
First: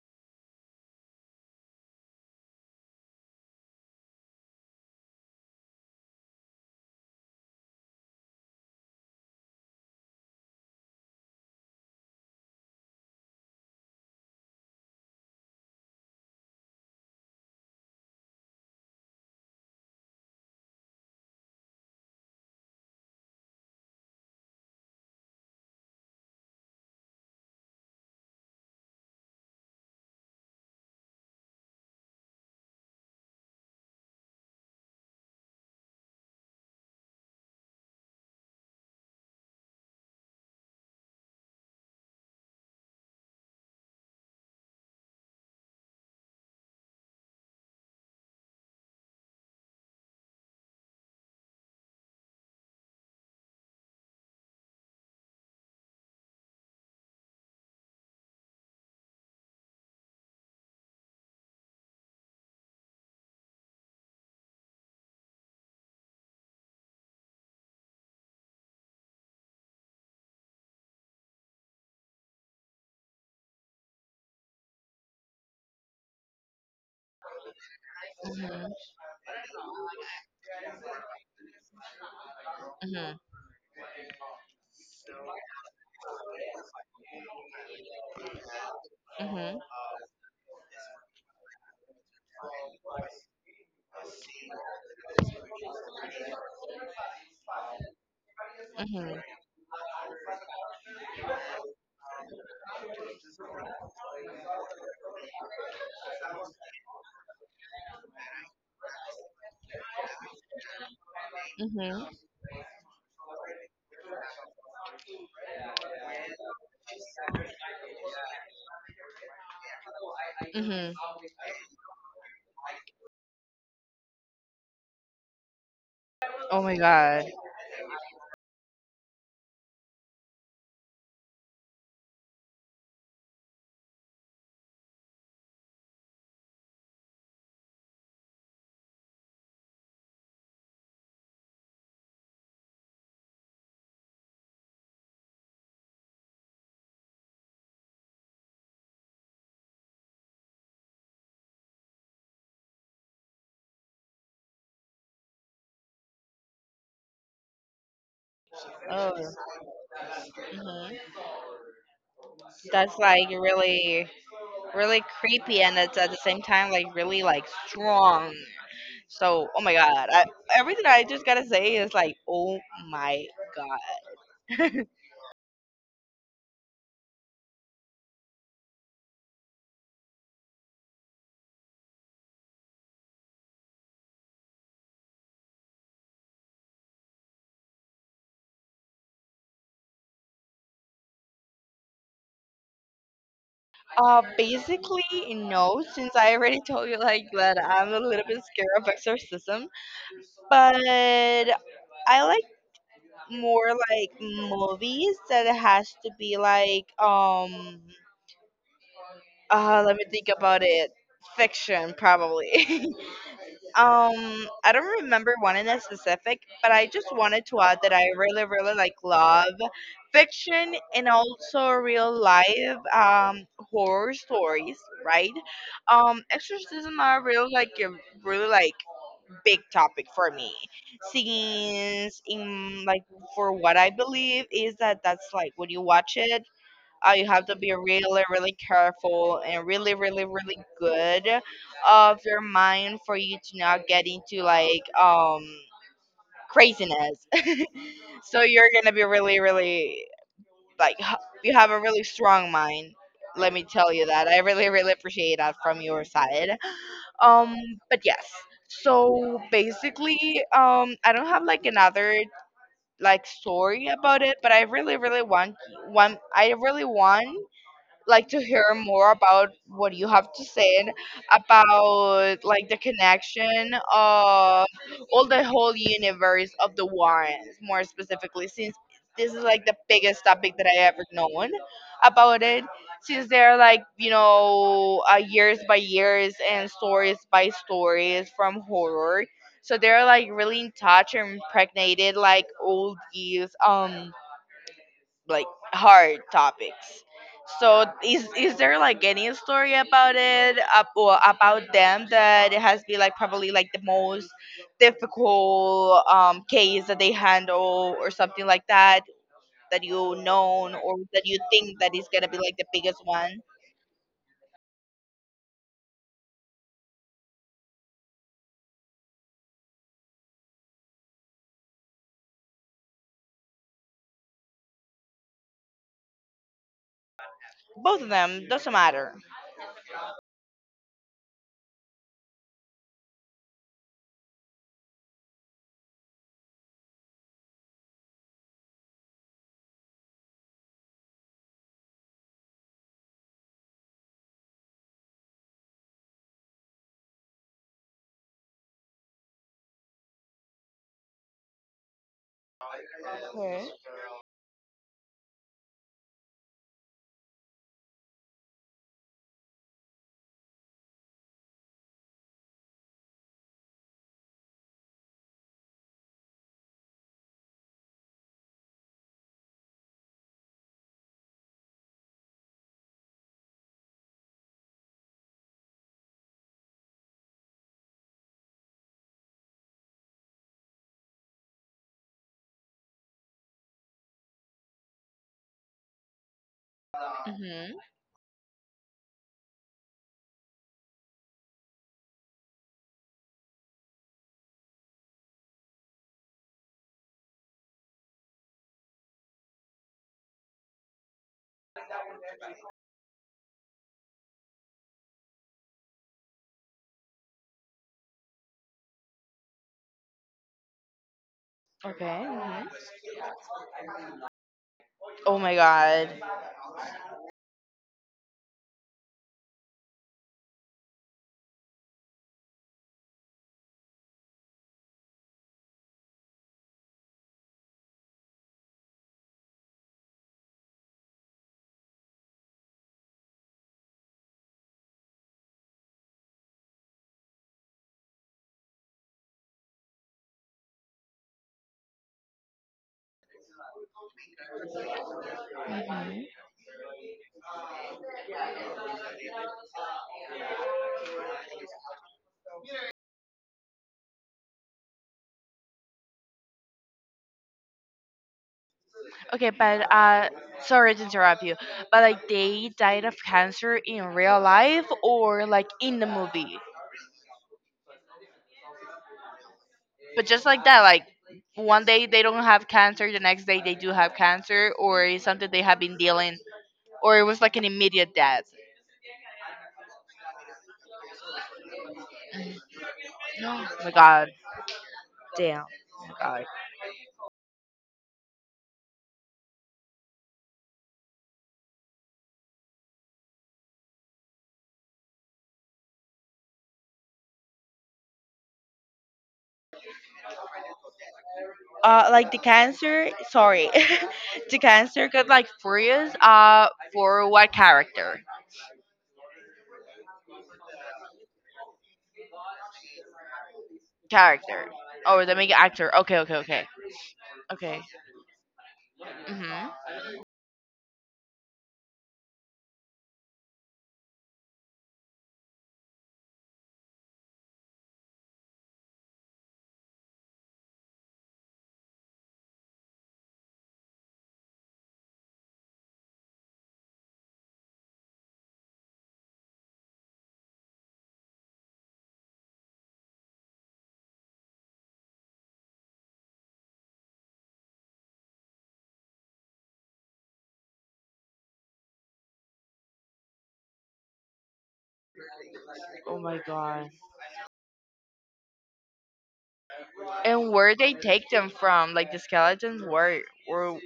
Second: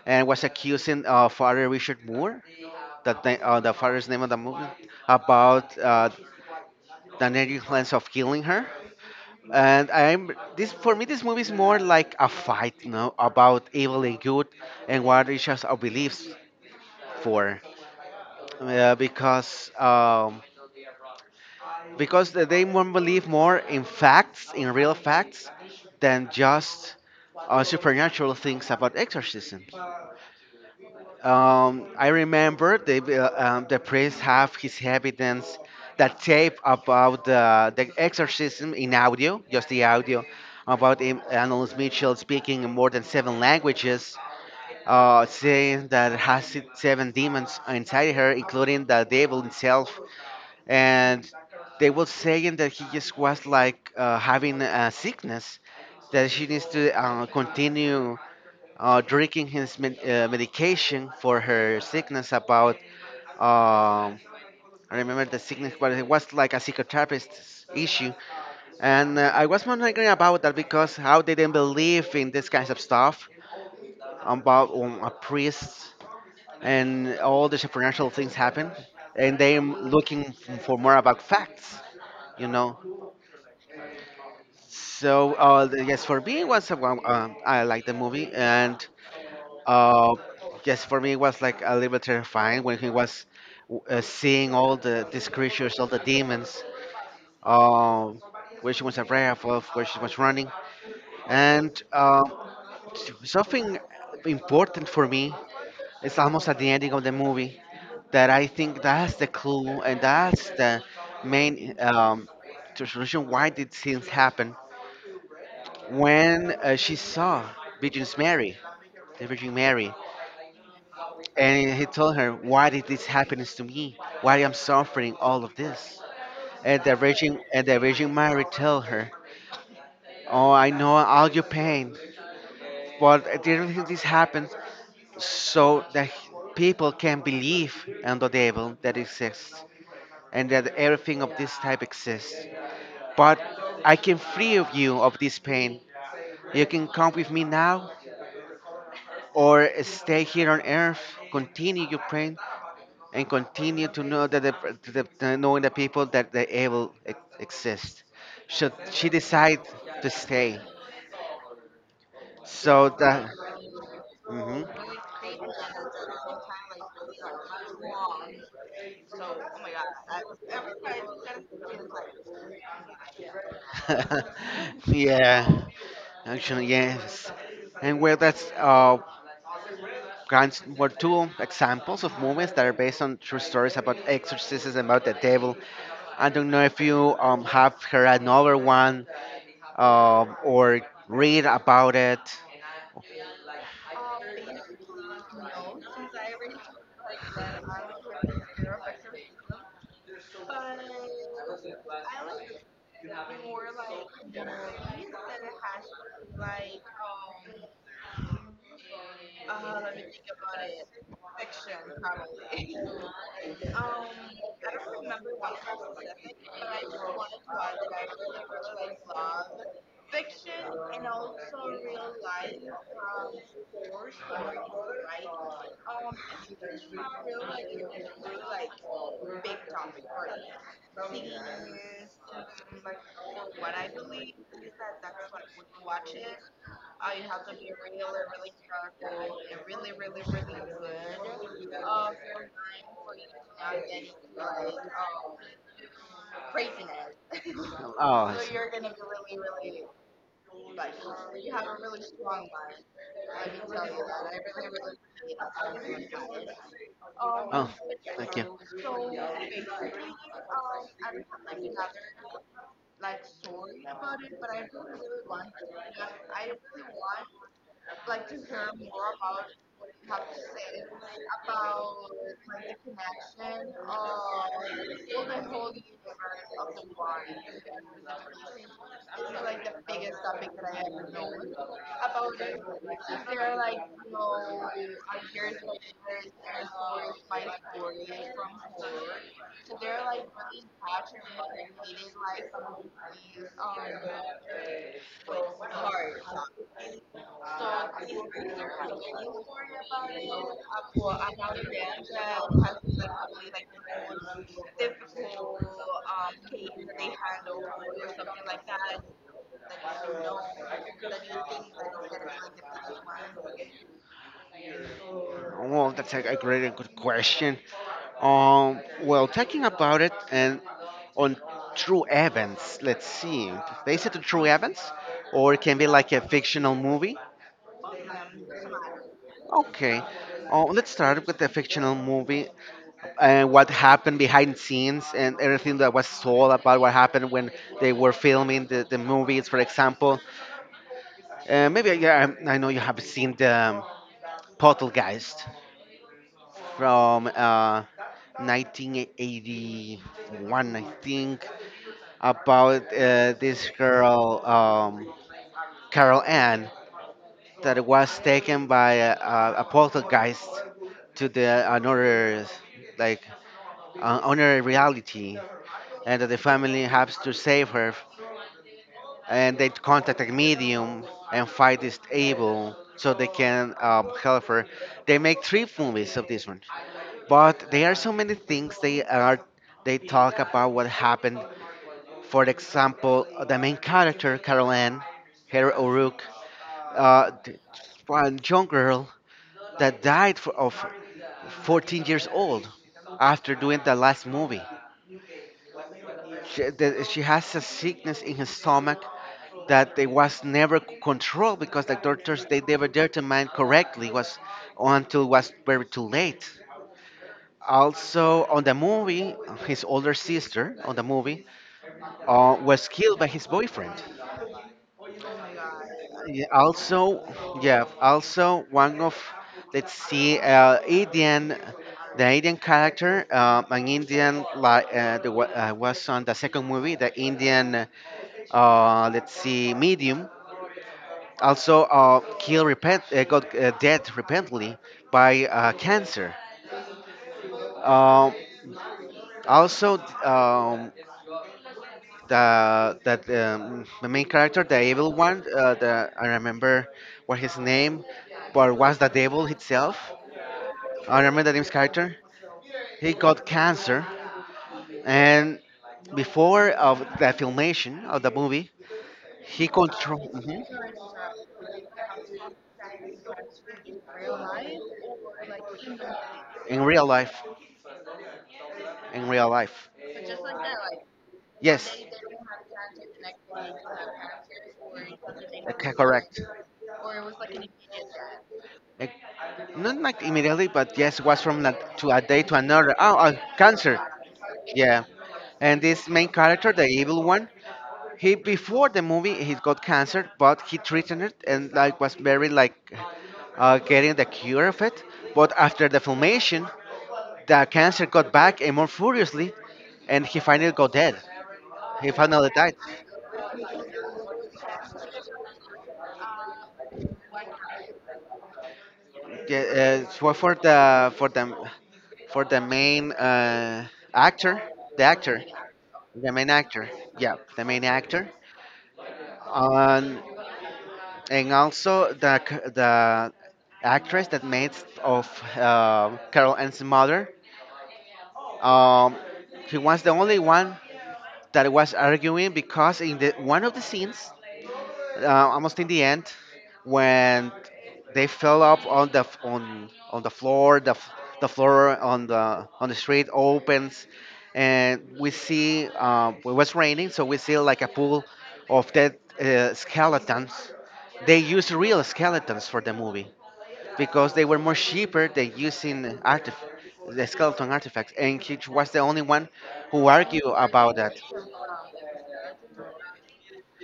[SPEAKER 2] and was accusing Father Richard Moore, the, the father's name of the movie, about the negligence of killing her. And I'm this For me, this movie is more like a fight, you know, about evil and good, and what each of our beliefs for, uh, because um, because they more believe more in facts, in real facts, than just supernatural things about exorcism. I remember the priest have his evidence, that tape about the exorcism in audio, just the audio, about him, Annalise Mitchell speaking in more than seven languages, saying that has it seven demons inside her, including the devil himself, and they were saying that he just was like having a sickness, that she needs to continue drinking his medication for her sickness about, um, I remember the sickness but it was like a psychotherapist issue. And I was wondering about that because how they didn't believe in this kinds of stuff about a priest and all the supernatural things
[SPEAKER 1] Mhm,
[SPEAKER 2] happen, and they looking for more about facts, you know.
[SPEAKER 1] mhm,
[SPEAKER 2] So yes, for me it was a, I like the movie. And
[SPEAKER 1] mhm,
[SPEAKER 2] Uh, yes, for me it was like a little bit terrifying when he was seeing all the these creatures, all the demons. Um, where she was
[SPEAKER 1] mhm,
[SPEAKER 2] afraid of, where she was running, and something important for me is almost at the ending of the movie, that I think that's the clue and that's the main
[SPEAKER 1] mhm.
[SPEAKER 2] solution why did things happen, when she saw Virgin's Mary, the Virgin Mary.
[SPEAKER 1] Mhm.
[SPEAKER 2] And he told her, "Why did this happen to me? Why am I suffering all of this?"
[SPEAKER 1] Oh my
[SPEAKER 2] And
[SPEAKER 1] god.
[SPEAKER 2] The Virgin Mary told her, "Oh, I know all your pain, but I didn't think this happened so that people can believe on the devil that exists, and that everything of this type exists. But I can free of you of this pain. You can come with me now, or stay here on earth, continue your pain, and continue to know that knowing the people that the evil exist. Should she
[SPEAKER 1] Oh.
[SPEAKER 2] decide to stay?
[SPEAKER 1] Mhm.
[SPEAKER 2] So
[SPEAKER 1] That's like
[SPEAKER 2] that."
[SPEAKER 1] really,
[SPEAKER 2] Hmm.
[SPEAKER 1] really creepy, and it's at the same time like really like strong. So, oh my god. I, everything I just gotta say is like, oh my god.
[SPEAKER 2] *laughs*
[SPEAKER 1] *laughs*
[SPEAKER 2] Yeah, actually, yes. And well, that's grants were two examples of movies that are based on true stories about exorcisms and about the devil. I don't know if you have heard another one, or read about it.
[SPEAKER 1] Basically, no, since I already told you like that I'm a little bit scared of exorcism, but I like more like movies that has to be like let me think about it, fiction probably. *laughs* I don't remember one in a specific, but I just wanted to add that I really really like love fiction, and also real life horror stories, right? Exorcism are really like big topic for me, since in like, for what I believe is that, that's like when you watch it, you have to be really really careful and really really really good of your mind for you to not get into like craziness. *laughs*
[SPEAKER 2] Oh,
[SPEAKER 1] So you're gonna be really really like you have a really strong mind. Let me tell you that I really really appreciate that from your side. um
[SPEAKER 2] oh,
[SPEAKER 1] but yes,
[SPEAKER 2] thank you.
[SPEAKER 1] so basically, I don't have like another like story about it, but I really really want, I really want like to hear more about what you have to say about like the connection of all the whole universe of the Warrens, more specifically, since this is like the biggest topic that I ever known about it. Since they're like, years by years and stories by stories from horror, so they're like really in touch and impregnated like all these like hard topics. So is there like any story about it, or about them, that it has been like probably like the most difficult case that they handle or something like that, that you known or that you think that is gonna be like the biggest one?
[SPEAKER 2] Well, that's a great and good question. Well, talking about it and on true events, let's see, based on true events, or it can be like a fictional movie.
[SPEAKER 1] Both of them doesn't matter.
[SPEAKER 2] Okay, let's start with the fictional movie and what happened behind scenes and everything that was told about what happened when they were filming the movies, for example. Maybe yeah, I know you have seen the Poltergeist from 1981, I think, about
[SPEAKER 1] Okay.
[SPEAKER 2] this girl, Carol Ann, that was taken by a poltergeist to the another, like, another reality, and that the family has to save her, and they contact a medium and find this able so they can help her. They make three movies of this one, but there are so many things they talk about what happened. For example, the main character Caroline, Ann, her O'Rourke, uh, th-
[SPEAKER 1] Hmm.
[SPEAKER 2] one young girl that died for, of 14 years old after doing the last movie. She has a sickness in her stomach that they was never controlled, because the doctors they never determined correctly was, until it was very too late. Also on the movie, his older sister on the movie
[SPEAKER 1] Okay. Mhm.
[SPEAKER 2] was killed by his boyfriend.
[SPEAKER 1] Oh my god.
[SPEAKER 2] Yeah, also, yeah, also one of, let's see, Indian, the Indian character, an Indian like was on the second movie, the Indian let's see, medium. Also, kill repent got dead repentantly by cancer. Um, also, um, the that the main character, the evil one, the I remember what his name, but was the devil itself. I remember the name's character. He got cancer, and before of the filmation of the movie,
[SPEAKER 1] Okay,
[SPEAKER 2] he
[SPEAKER 1] but
[SPEAKER 2] control mhm,
[SPEAKER 1] sorry to interrupt you, but like they died of cancer in real life or like in the movie.
[SPEAKER 2] in real life. In real life,
[SPEAKER 1] But just like that, like one
[SPEAKER 2] yes.
[SPEAKER 1] day they don't have cancer, the next day they do have cancer, or it's something they have
[SPEAKER 2] Okay,
[SPEAKER 1] been dealing,
[SPEAKER 2] correct.
[SPEAKER 1] or it was like an immediate death.
[SPEAKER 2] Like, not like immediately, but yes, was from that to a day to another. Oh,
[SPEAKER 1] *gasps* Oh my
[SPEAKER 2] cancer.
[SPEAKER 1] god,
[SPEAKER 2] Yeah.
[SPEAKER 1] damn.
[SPEAKER 2] And
[SPEAKER 1] Oh
[SPEAKER 2] this
[SPEAKER 1] my
[SPEAKER 2] main
[SPEAKER 1] god.
[SPEAKER 2] character, the evil one, he before the movie he got cancer, but he treated it and like was very like getting the cure of it. But after the filmation, the cancer got back and more furiously, and he finally got dead. He
[SPEAKER 1] Like the
[SPEAKER 2] finally died.
[SPEAKER 1] cancer, sorry, *laughs* the cancer got like furious. For what character?
[SPEAKER 2] Yeah, for the main actor,
[SPEAKER 1] Character. Oh, the
[SPEAKER 2] actor,
[SPEAKER 1] main actor. Okay, okay,
[SPEAKER 2] the main
[SPEAKER 1] okay,
[SPEAKER 2] actor. Yeah, the
[SPEAKER 1] okay.
[SPEAKER 2] main actor,
[SPEAKER 1] Mhm.
[SPEAKER 2] and also the actress that made of Carol Anne's mother. Um, he was the only one that was arguing because in the one of the scenes almost in the end, when they fell up on the on the floor, the floor on the street opens, and we see it was raining so we see like a pool of dead skeletons. They used real skeletons for the movie because they were more cheaper than using
[SPEAKER 1] Oh my god.
[SPEAKER 2] the skeleton artifacts, and Hitch was the only one who argued
[SPEAKER 1] And where they
[SPEAKER 2] about that.
[SPEAKER 1] take them from, like the skeletons, where, oh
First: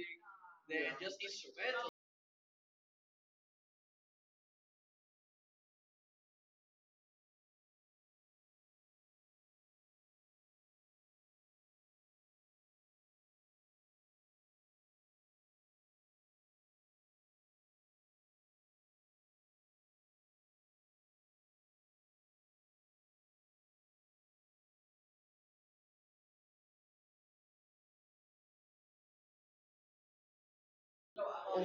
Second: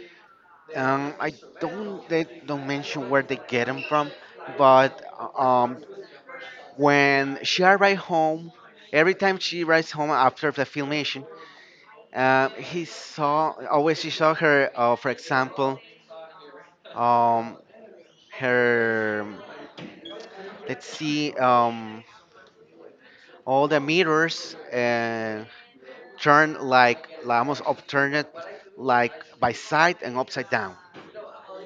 [SPEAKER 2] I don't, they don't mention where they get them from, but um, when she arrived home, every time she arrives home after the filmation, he saw always she saw her. For example, um, her let's see, all the mirrors turned like almost upturned, like by side and upside down.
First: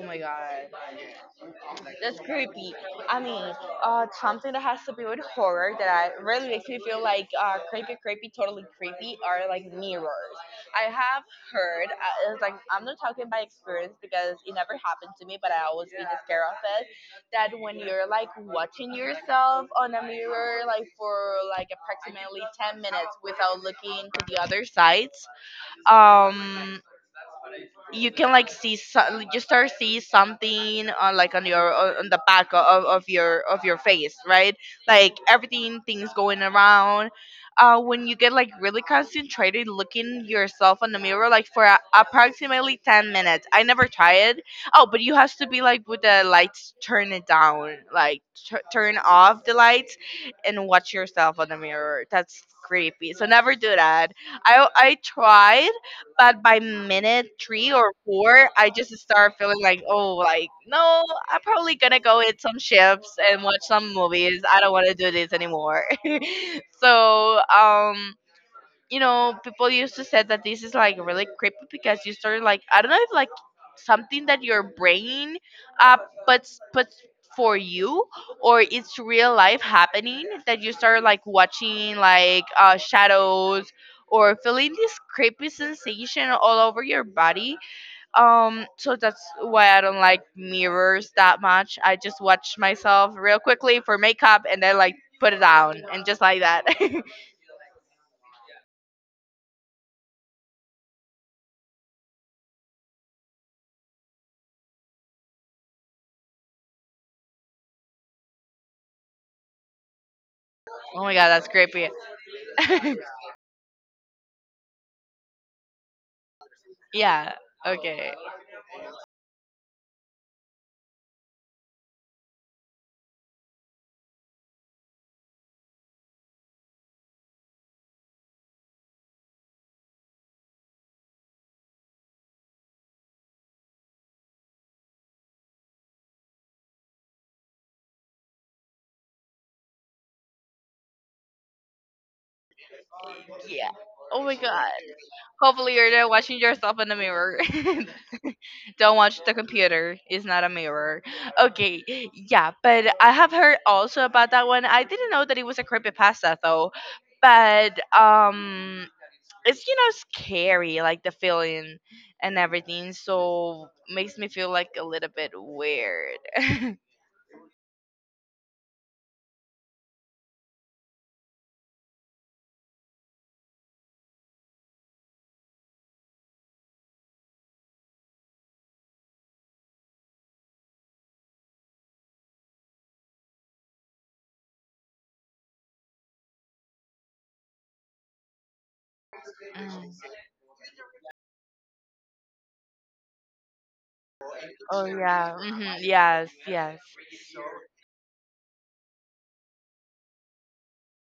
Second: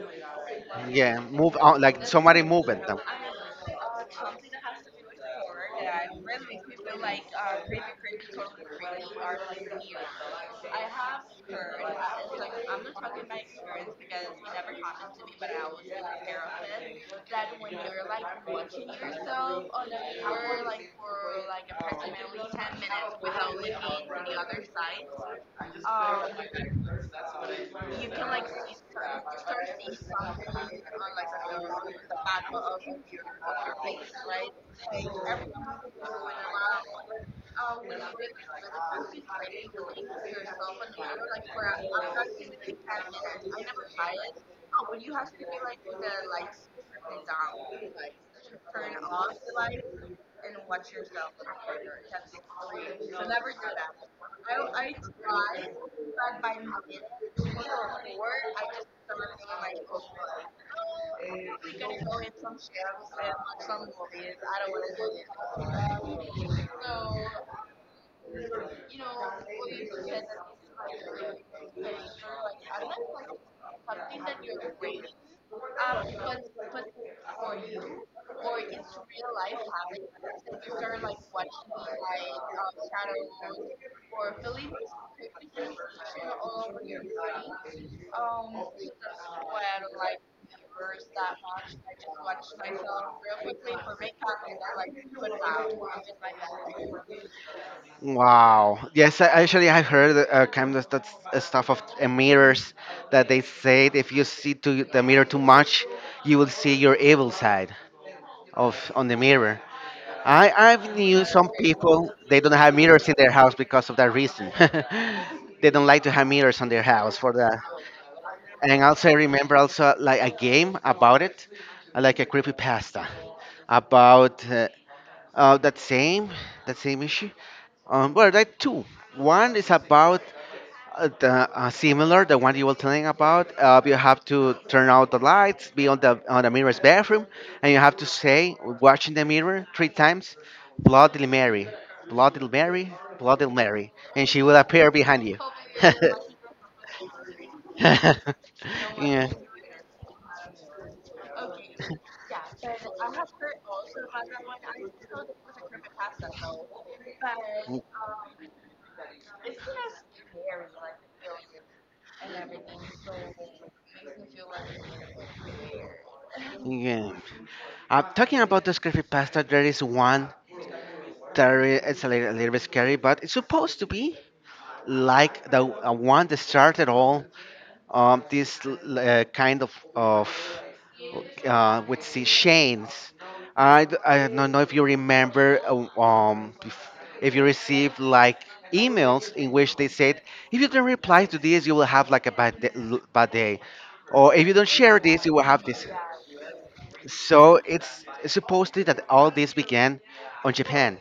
[SPEAKER 1] my god.
[SPEAKER 2] Yeah, move out like
[SPEAKER 1] That's
[SPEAKER 2] somebody
[SPEAKER 1] creepy.
[SPEAKER 2] moving them.
[SPEAKER 1] I mean, something that has to do with horror that I, really makes me feel like creepy, creepy, totally creepy, are like mirrors. I have heard, it's like I'm not talking by experience because it never happened to me, but I always been scared of it. That when you're like watching yourself on a mirror, like for like approximately 10 minutes without looking to the other sides, um, you can like see like, you start see something on like on your on the back of your face, right? Like everything things going around when you get like really concentrated looking yourself in the mirror like for approximately 10 minutes. I never tried. Oh, but you have to be like with the lights turn it down, like turn off the lights and watch yourself on the mirror. That's creepy, so never do that. I tried, but by minute 3 or 4, I just start feeling like, oh, like, no, I'm probably gonna go eat some chips and watch some movies. I don't wanna do this anymore. *laughs* So, you know, people used to say that this is like really creepy, because you start like, I don't know if like something that your brain uh puts for you, or it's real life happening, that you start like watching like shadows or feeling this creepy sensation all over your body. So that's why I don't like mirrors that much. I just watch myself real quickly for makeup and then like put it down and just like that. *laughs* Oh
[SPEAKER 2] Wow. Yes, I, actually, I heard kind of that stuff of mirrors, that they said if you see to the mirror too much, you will see your evil side of on the mirror. I've
[SPEAKER 1] my
[SPEAKER 2] knew
[SPEAKER 1] god, that's
[SPEAKER 2] some
[SPEAKER 1] creepy.
[SPEAKER 2] people they don't have
[SPEAKER 1] *laughs*
[SPEAKER 2] mirrors in their house because of that reason. *laughs* They don't like to have mirrors on their house
[SPEAKER 1] Yeah.
[SPEAKER 2] for that.
[SPEAKER 1] Okay.
[SPEAKER 2] And also, I remember also like a game about it, like a creepy pasta about uh, that same that same issue. Well, there are two. One is about the similar the one you were telling about. You have to turn out the lights, be on the mirror's bathroom, and you have to say, watching the mirror three times, "Bloody Mary, Bloody Mary, Bloody
[SPEAKER 1] Yeah.
[SPEAKER 2] Mary,"
[SPEAKER 1] Oh
[SPEAKER 2] and
[SPEAKER 1] my
[SPEAKER 2] she will
[SPEAKER 1] god.
[SPEAKER 2] appear behind you. *laughs*
[SPEAKER 1] Hopefully you're there watching yourself in the mirror. *laughs* Don't watch
[SPEAKER 2] Yeah.
[SPEAKER 1] the computer. It's not a mirror. Okay. Yeah, but I have heard also about that one. I didn't know that it was a creepypasta though. But it's, scary, like the feeling and everything. So makes me feel like a little bit weird. *laughs*
[SPEAKER 2] Yeah. Talking about this creepypasta, there is one that is a little bit scary, but it's supposed to be like the one that started all kind of with see chains. I don't know if you remember if you received like emails in which they
[SPEAKER 1] Mm.
[SPEAKER 2] said if you don't reply to this you will have like a bad day, bad day, or if you don't
[SPEAKER 1] Oh
[SPEAKER 2] share this you
[SPEAKER 1] yeah.
[SPEAKER 2] will
[SPEAKER 1] Hmm.
[SPEAKER 2] have this,
[SPEAKER 1] Yes, yes.
[SPEAKER 2] so it's supposedly that all this began on japan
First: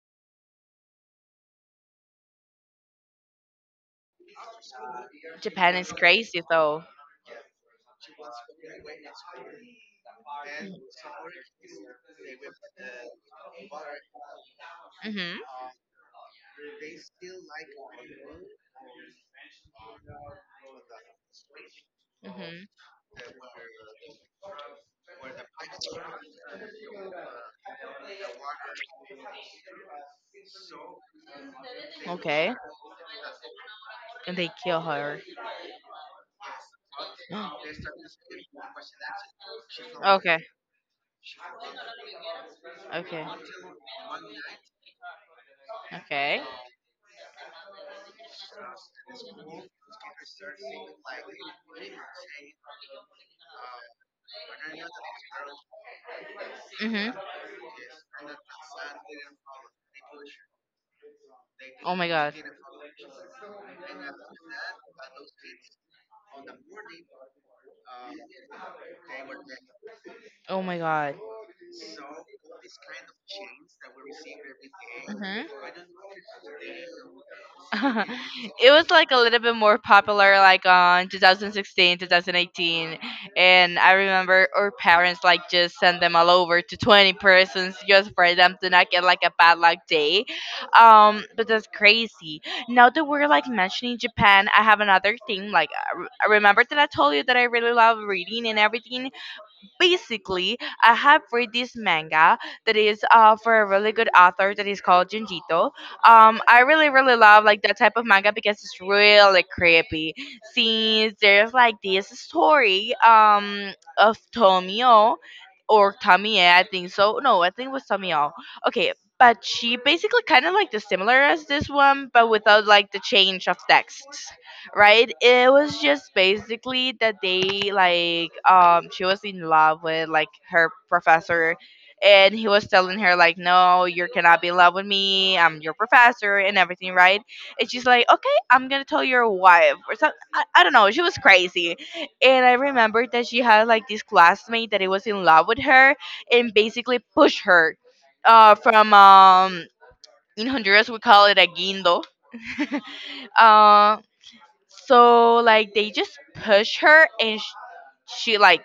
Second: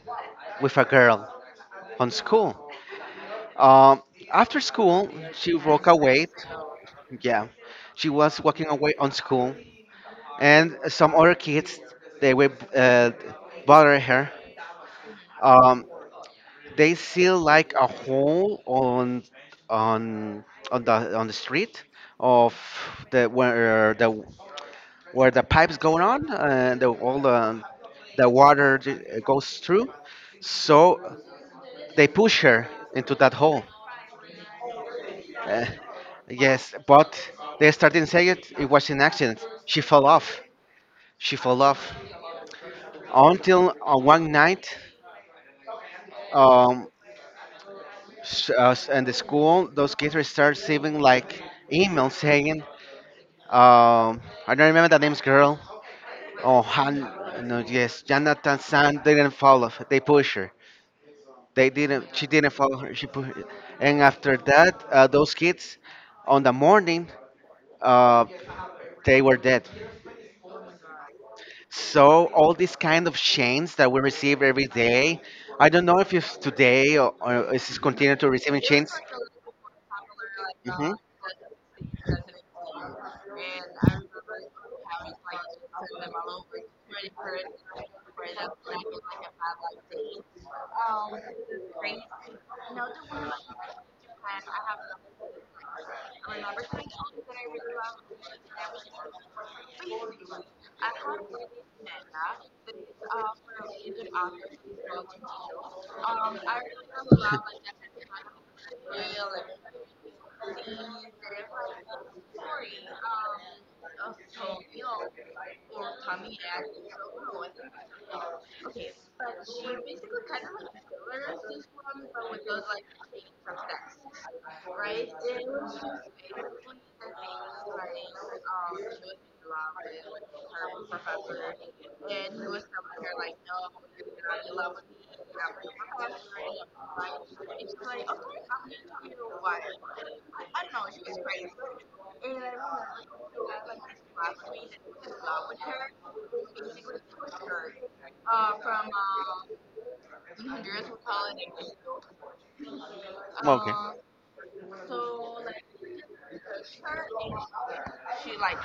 [SPEAKER 2] with a girl on school, um, after school she
[SPEAKER 1] Japan
[SPEAKER 2] walked
[SPEAKER 1] is
[SPEAKER 2] away.
[SPEAKER 1] crazy though.
[SPEAKER 2] Yeah, she was walking away on school, and some other kids they were uh, bother her.
[SPEAKER 1] Mhm.
[SPEAKER 2] Um, they see like a hole on on the on the street of
[SPEAKER 1] Mhm.
[SPEAKER 2] the where the pipes going on and all the water goes through. So they push
[SPEAKER 1] Okay.
[SPEAKER 2] her into that hole.
[SPEAKER 1] And they kill her. *gasps*
[SPEAKER 2] Uh, yes, but they started saying it was an accident. She fell
[SPEAKER 1] Okay.
[SPEAKER 2] off. She fell off.
[SPEAKER 1] Okay.
[SPEAKER 2] Until one night,
[SPEAKER 1] Okay.
[SPEAKER 2] um, in the school, those kids were start receiving like emails saying, um, I don't remember the name's girl. Oh, Han,
[SPEAKER 1] Mhm.
[SPEAKER 2] no, yes, Jonathan San didn't follow. They push her. They
[SPEAKER 1] Oh my
[SPEAKER 2] didn't. She
[SPEAKER 1] god.
[SPEAKER 2] didn't follow her. She pushed. And after that, those kids, on the morning, uh, they were dead.
[SPEAKER 1] Oh my god.
[SPEAKER 2] So all these kind of chains that we receive every day,
[SPEAKER 1] Hmm.
[SPEAKER 2] I don't know if it's today or is
[SPEAKER 1] *laughs*
[SPEAKER 2] this continued to receiving
[SPEAKER 1] It was
[SPEAKER 2] chains.
[SPEAKER 1] like a little bit more popular, like
[SPEAKER 2] Hmm.
[SPEAKER 1] on 2016 2018, and I remember our parents like just sent them all over to 20 persons just for them to not get like a bad luck day. But that's crazy. Now that we're like mentioning Japan, I have another thing, like I remember that I told you that I really love reading and everything, basically. I have read this manga that is for a really good author that is called Junjito. I really really love like that type of manga because it's really creepy. Since there's like this story of Tomio or Tamie, I think so. No, I think it was Tamio. Okay, but she basically kind of like the similar as this one, but without like the change of text, right? It was just basically that they like she was in love with like her professor, and he was telling her like, "No, you cannot be in love with me, I'm your professor," and everything, right? And she's like, "Okay, I'm gonna tell your wife," or something. I don't know, she was crazy. And I remember that she had like this classmate that he was in love with her, and basically pushed her from in Honduras we call it a guindo. *laughs*
[SPEAKER 2] Okay.
[SPEAKER 1] uh so like they just pushed her and she like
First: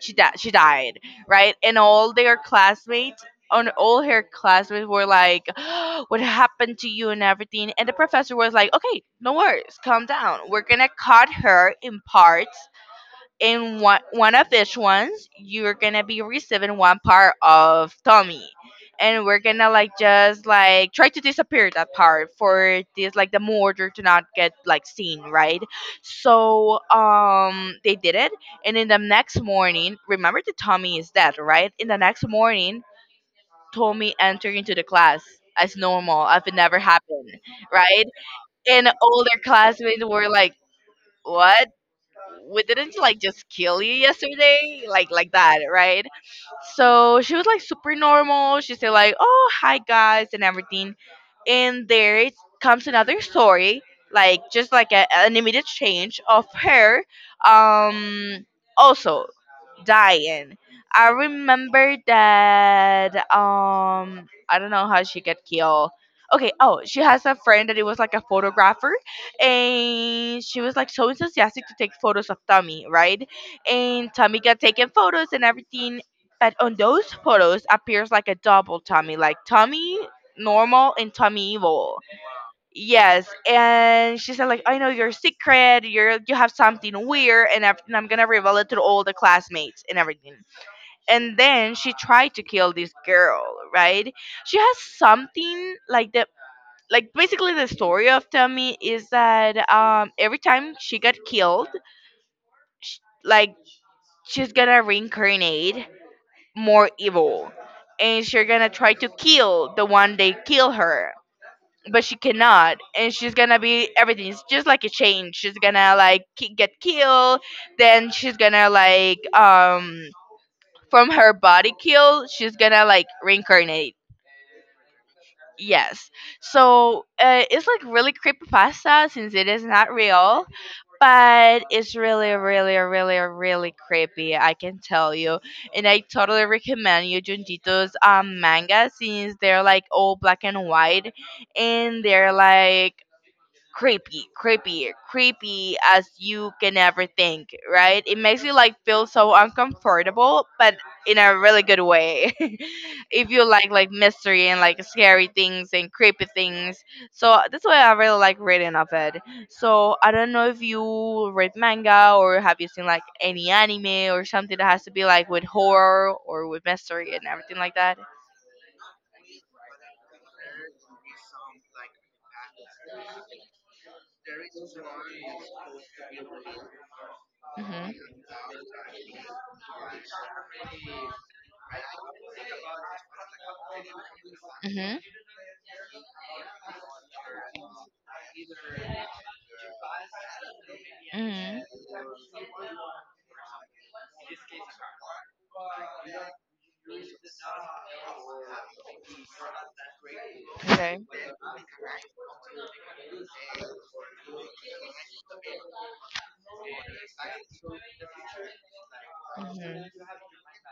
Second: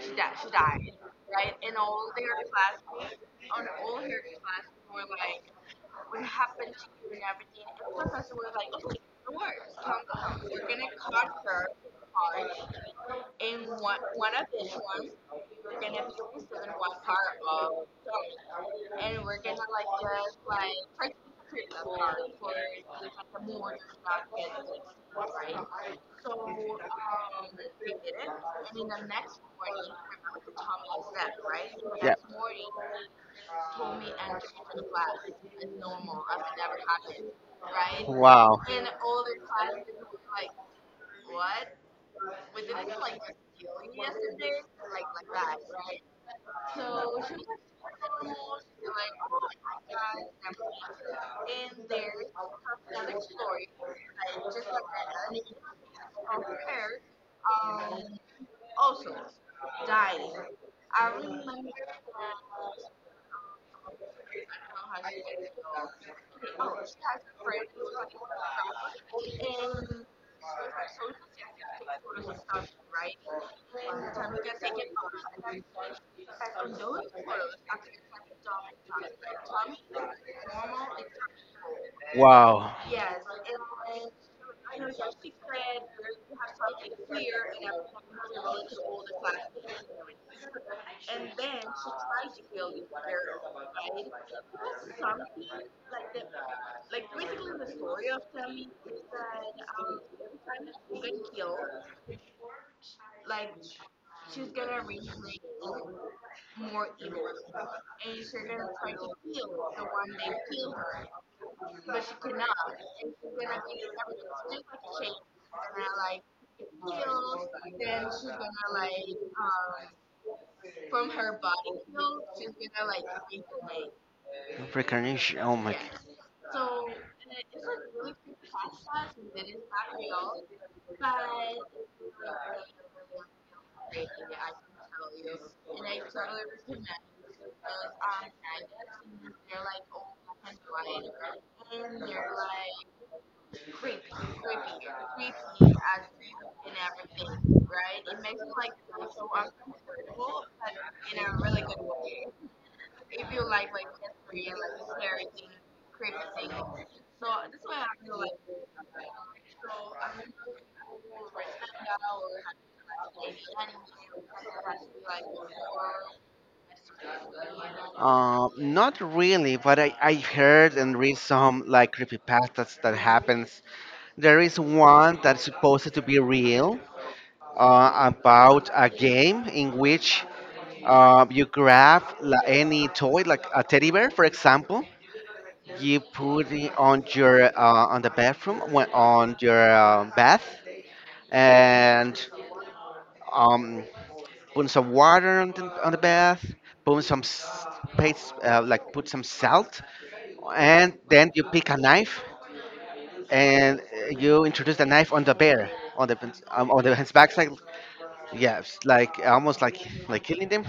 [SPEAKER 1] she died, right? And all her classmates were like, *gasps* "What happened to you?" and everything. And the professor was like, "Okay, no worries, calm down, we're gonna cut her in parts. In one of each ones you're gonna be receiving one part of Tommy, and we're gonna like just like try to disappear that part for this like the murder to not get like seen, right?" So they did it. And in the next morning, remember that Tommy is dead, right? In the
[SPEAKER 2] Yeah.
[SPEAKER 1] next morning Tommy entered into the class as normal as it never happened, right?
[SPEAKER 2] Wow.
[SPEAKER 1] And older classmates were like, "What? We didn't like just kill you yesterday like that, right?" So she was like super normal, she said like, "Oh, hi guys," and everything. And there it comes another story, like just like an immediate change of her um also dying. I remember that I don't know how she got killed. Okay, oh, she has a friend that it was like a photographer, and she was like so enthusiastic to take photos of Tommy, right? And Tommy got taking photos and everything, but on those photos appears like a double Tommy, like Tommy normal and Tommy evil.
[SPEAKER 2] Wow.
[SPEAKER 1] Yes, and she said like, "I know your secret. You have something weird, and, I and I'm gonna reveal it to all the classmates and everything." And then she tried to kill this girl, right? She has something like the like basically the story of Tommy is that every time she got killed, sh like she's gonna reincarnate more evil, and she's gonna try to kill the one they kill her, but she cannot. And she's gonna be everything, it's just like a chain. She's gonna like get killed, then she's gonna like from her body kill she's gonna like reincarnate.
[SPEAKER 2] Reincarnation. Oh my.
[SPEAKER 1] Yes, so it's like really creepy pasta since it is not real, but it's really really really really creepy, I can tell you. And I totally recommend you Junjito's manga, since they're like all black and white, and they're like creepy, creepy, creepy as you can ever think, right? It makes you like feel so uncomfortable, but in a really good way. *laughs* If you like mystery and like scary things and creepy things. So that's why I really like reading of it. So I don't know if you read manga, or have you seen like any anime or something that has to be like with horror or with mystery and everything like that?
[SPEAKER 2] Not really, but I heard and read some like creepypastas that happens. There is one that's supposed to be real,
[SPEAKER 1] Mhm.
[SPEAKER 2] about a game in which you grab any toy, like a teddy bear, for example, you put it on your on the bathroom when
[SPEAKER 1] Mhm.
[SPEAKER 2] on your bath,
[SPEAKER 1] Mhm.
[SPEAKER 2] and um, put some water on on the bath, put some paste, like put some salt, and
[SPEAKER 1] Okay.
[SPEAKER 2] then you pick a knife, and you introduce the knife on the bear on the on the his backside, yes like almost
[SPEAKER 1] Mhm.
[SPEAKER 2] like killing them,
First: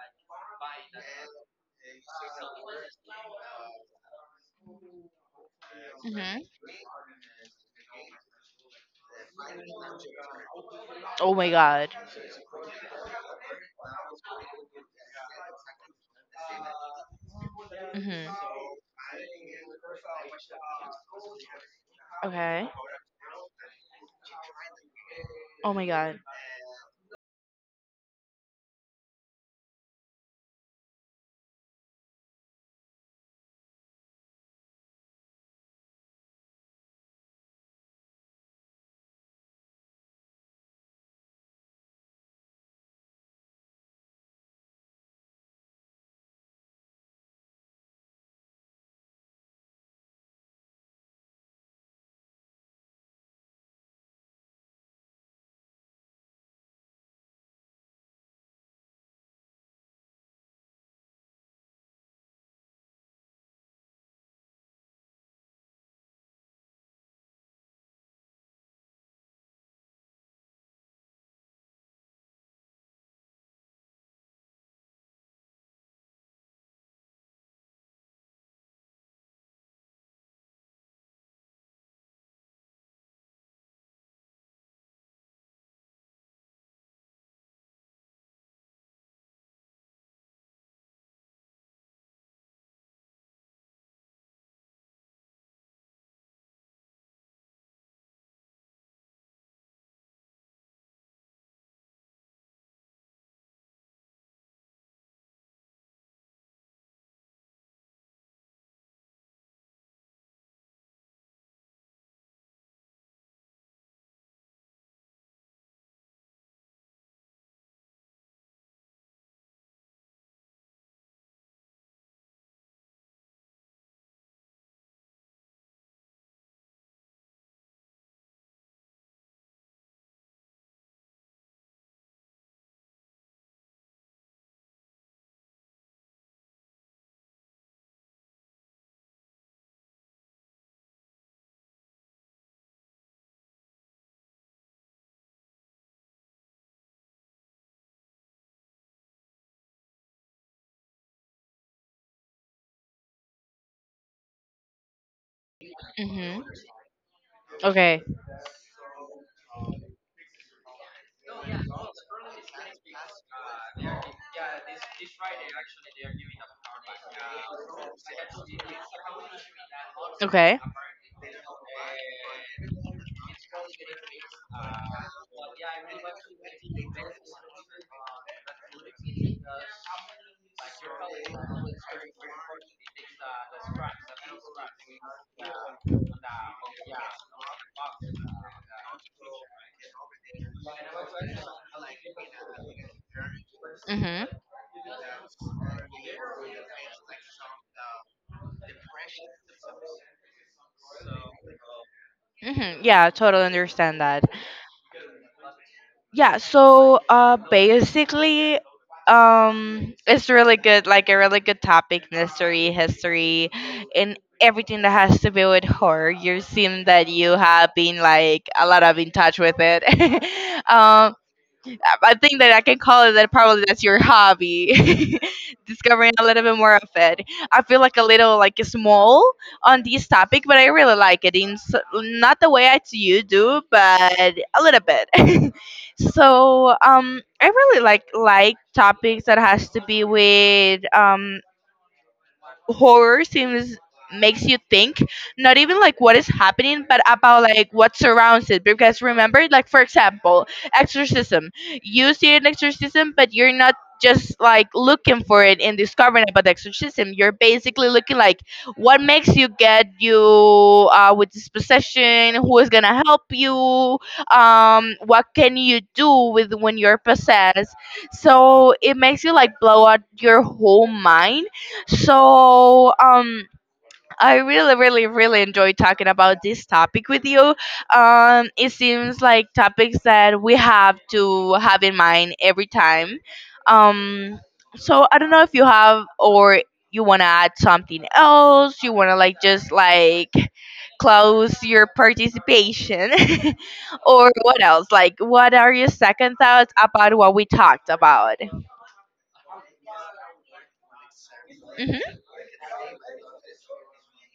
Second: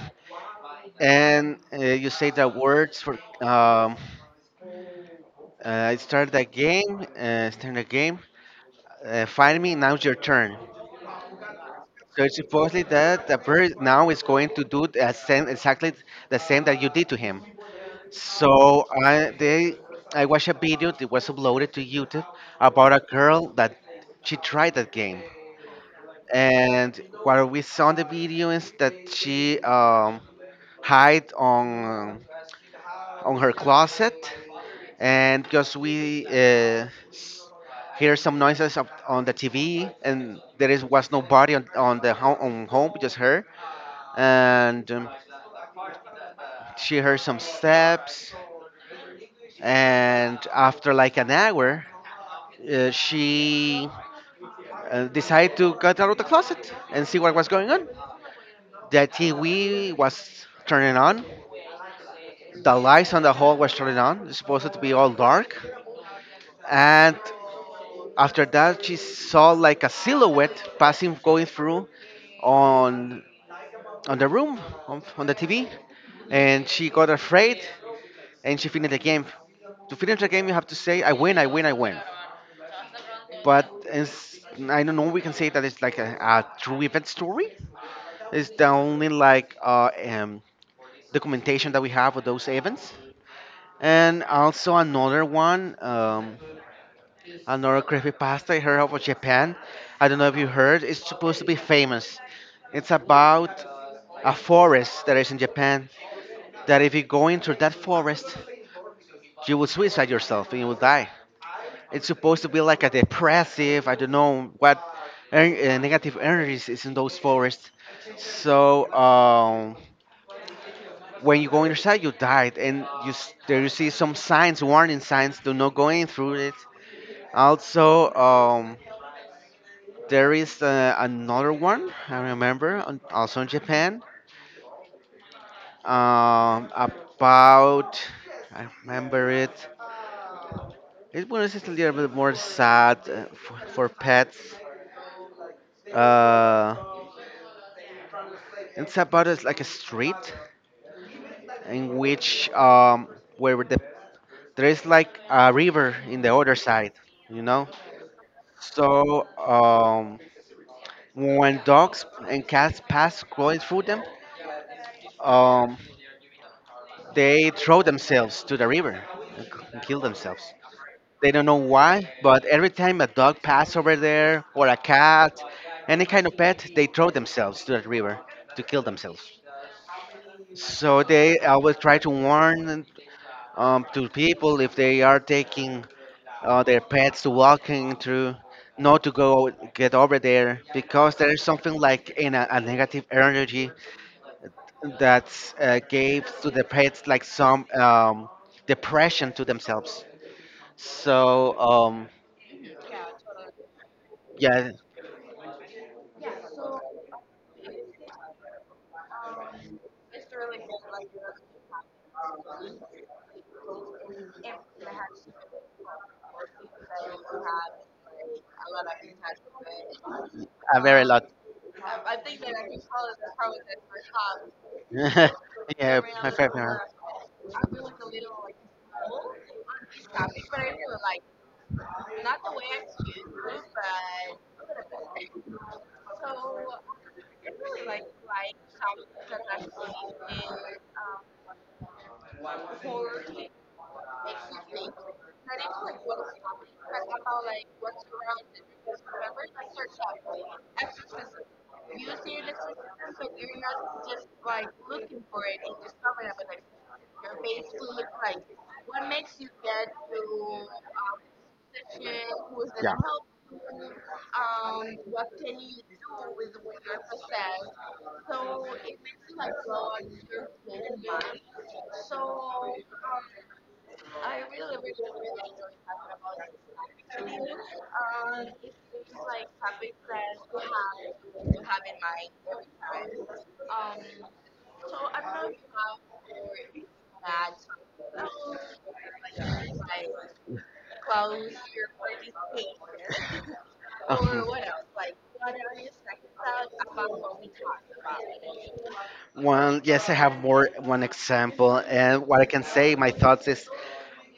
[SPEAKER 2] and you say the words for um, start
[SPEAKER 1] Mhm.
[SPEAKER 2] the game, start the game, find me now's your turn.
[SPEAKER 1] Oh my god.
[SPEAKER 2] So it's supposedly that the bird now is going to do the same exactly the same that you did to him.
[SPEAKER 1] Mhm.
[SPEAKER 2] So I watched a video that was uploaded to youtube
[SPEAKER 1] Okay.
[SPEAKER 2] about a girl that she tried that game,
[SPEAKER 1] Oh my god.
[SPEAKER 2] and what we saw in the video is that she hide on her closet, and because we hear some noises up on the TV, and there is was nobody on the home, on home, just her. And she heard some steps, and after like an hour, she decided to get out of the closet and see what was going on. The TV was turning on, the lights on the hall was turning on. It's supposed to be all dark, and after that, she saw like a silhouette passing, going through on on the room on the TV, and she got afraid and she finished the game. To finish the game, you have to say, "I win, I win, I win." But I don't know. We can say that it's like a true event story. It's the only like documentation that we have of those events. And also another one, another creepy pasta I heard of Japan. I don't know if you heard. It's supposed to be famous. It's about a forest that is in Japan that if you go into that forest, you will suicide yourself and you will die. It's supposed to be like a depressive, I don't know what negative energies is in those forests. So when you go inside, you died, and there you see some signs, warning signs, do not go in through it. Also, there is another one I remember, also in Japan, about I remember it. It was just a little bit more sad for pets. Uh, it's about it's like a street in which where the there is like a river in the
[SPEAKER 1] Mhm.
[SPEAKER 2] other side, you know.
[SPEAKER 1] Okay.
[SPEAKER 2] So when dogs and cats pass going through them, um, they throw themselves to the river and and kill themselves.
[SPEAKER 1] Okay.
[SPEAKER 2] They don't know why, but every time a dog passes over there or a cat, any kind of pet, they throw themselves to that river to kill themselves. So they always try to warn to people if they are taking their pets to walking through, not to go get over there because there is something like in a negative energy
[SPEAKER 1] Mm-hmm.
[SPEAKER 2] that gave to the pets like some depression to themselves. So
[SPEAKER 1] Mm-hmm. Yeah, totally understand that.
[SPEAKER 2] yeah,
[SPEAKER 1] Yeah, so basically it's really good, like a really good topic, mystery, history, and everything that has to do with horror. You seem that you have been like a lot of in touch with it. *laughs*
[SPEAKER 2] a very
[SPEAKER 1] um
[SPEAKER 2] lot.
[SPEAKER 1] I think that I can call it that probably that's your hobby,
[SPEAKER 2] *laughs*
[SPEAKER 1] *laughs*
[SPEAKER 2] Yeah,
[SPEAKER 1] discovering a
[SPEAKER 2] my
[SPEAKER 1] little bit more
[SPEAKER 2] favorite.
[SPEAKER 1] of it. I feel like a little like small on this topic, but I really like it in not the way I you do, but a little bit. *laughs* So I really like topics that has to be with horror. Seems makes you think not even like what is happening, but about like what surrounds it. Because remember, like for example exorcism, you see an exorcism but you're not just like looking for it and discovering about the exorcism, you're basically looking like what makes you get you with this possession, who is
[SPEAKER 2] Yeah.
[SPEAKER 1] gonna help
[SPEAKER 2] *laughs*
[SPEAKER 1] you, what can you do with when you're possessed. So it makes you like blow out your whole mind. So I really, really, really enjoy talking about this topic with you. It seems like topics that we have to have in mind every time. Um, so I don't know if you have, or you want to add something else. You want to like just like close your participation, *laughs* or
[SPEAKER 2] Um,
[SPEAKER 1] what else? Like, what are your second thoughts about what we talked about?
[SPEAKER 2] One, yes, I have more one example,
[SPEAKER 1] Mm-hmm.
[SPEAKER 2] and what I can say, my thoughts is,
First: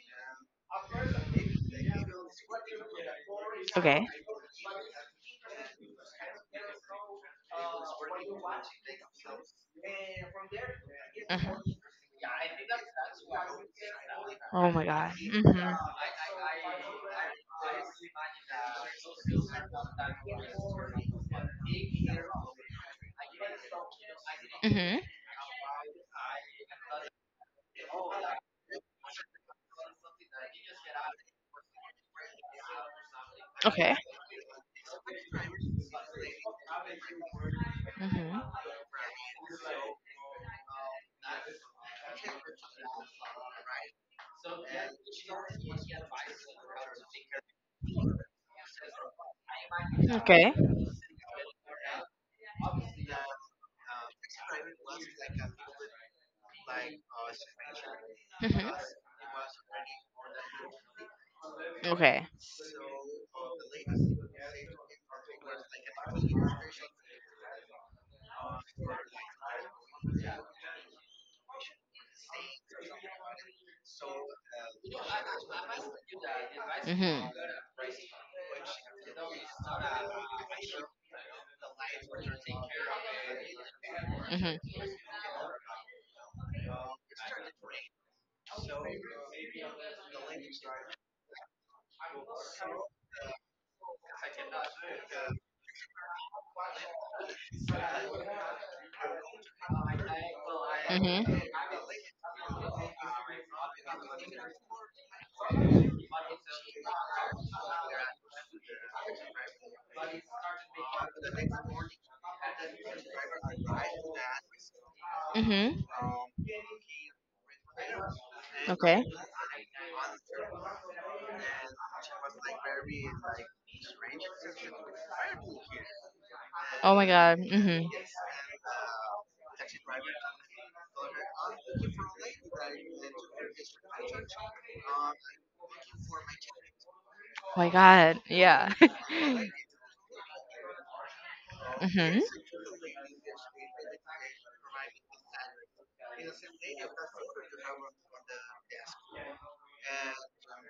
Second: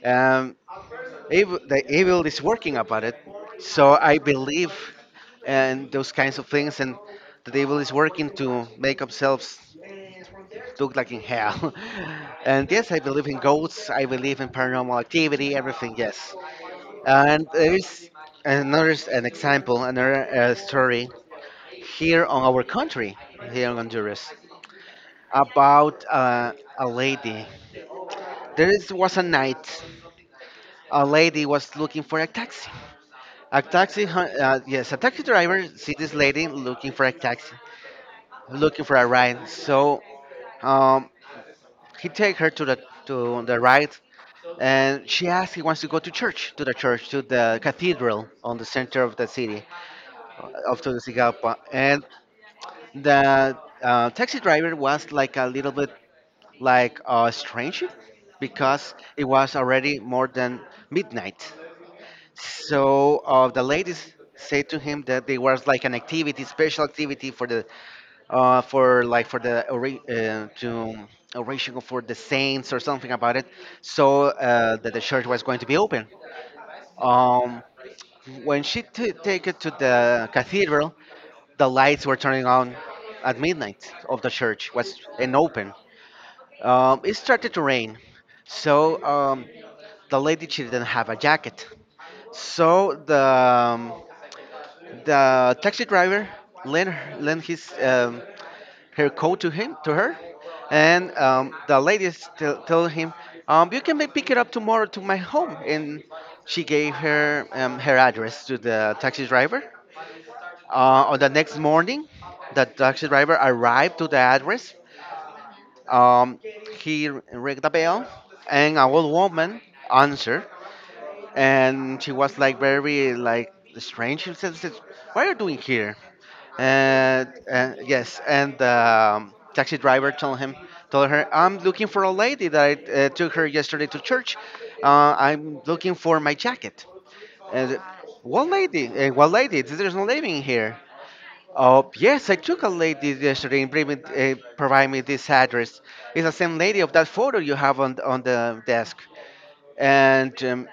[SPEAKER 2] um, evil, the evil is working about it. So
[SPEAKER 1] Okay.
[SPEAKER 2] I believe, and those kinds of things, and the devil is working to make themselves look like in hell.
[SPEAKER 1] Mhm.
[SPEAKER 2] *laughs* And yes, I believe in ghosts. I believe in
[SPEAKER 1] Oh my
[SPEAKER 2] paranormal
[SPEAKER 1] God.
[SPEAKER 2] activity.
[SPEAKER 1] Hmm
[SPEAKER 2] Everything, yes. And there is an example, another story here on our country, here in Honduras,
[SPEAKER 1] hmm
[SPEAKER 2] about a lady. Was a night, a lady was looking for a taxi. A
[SPEAKER 1] Okay.
[SPEAKER 2] taxi, yes, a taxi driver see this lady looking for a taxi,
[SPEAKER 1] hmm
[SPEAKER 2] looking for a ride. So um, he take her to the ride, and she asks he wants to go to church, to the cathedral on the center of the city,
[SPEAKER 1] Okay.
[SPEAKER 2] of Tegucigalpa. And the
[SPEAKER 1] Mhm.
[SPEAKER 2] taxi
[SPEAKER 1] Okay.
[SPEAKER 2] driver was like a little bit like strange because it was already more than midnight. So the ladies said to him that there was like an activity, special activity for the for like for the to oration for the saints or something about it, so that the church was going to be open.
[SPEAKER 1] Mhm.
[SPEAKER 2] Um, when she take it to the cathedral, the lights were turning on at midnight of the
[SPEAKER 1] Mhm. Mhm.
[SPEAKER 2] church was and open, it started to rain, so the lady she didn't have a jacket. So the taxi driver lent lent his her coat to him to her, and the lady still told him, "You can pick it up tomorrow to my home." And she gave her her address to the taxi driver. On the next morning, the taxi driver arrived to the address,
[SPEAKER 1] Mhm.
[SPEAKER 2] um, he rang the bell, and an
[SPEAKER 1] Okay.
[SPEAKER 2] old woman answered, and she was like very like strange. She said, "What are you doing here?"
[SPEAKER 1] Oh my god.
[SPEAKER 2] And
[SPEAKER 1] Mhm.
[SPEAKER 2] yes, and the taxi driver told him, told her, "I'm looking for a lady that I took her yesterday to church. I'm looking for my jacket."
[SPEAKER 1] Oh my
[SPEAKER 2] And
[SPEAKER 1] god.
[SPEAKER 2] what
[SPEAKER 1] Yeah.
[SPEAKER 2] lady? What
[SPEAKER 1] *laughs*
[SPEAKER 2] lady? There's no lady in here. Oh,
[SPEAKER 1] mhm.
[SPEAKER 2] yes, I took a lady yesterday and bring me, provide me this address. It's the same lady of that photo you have on the desk. And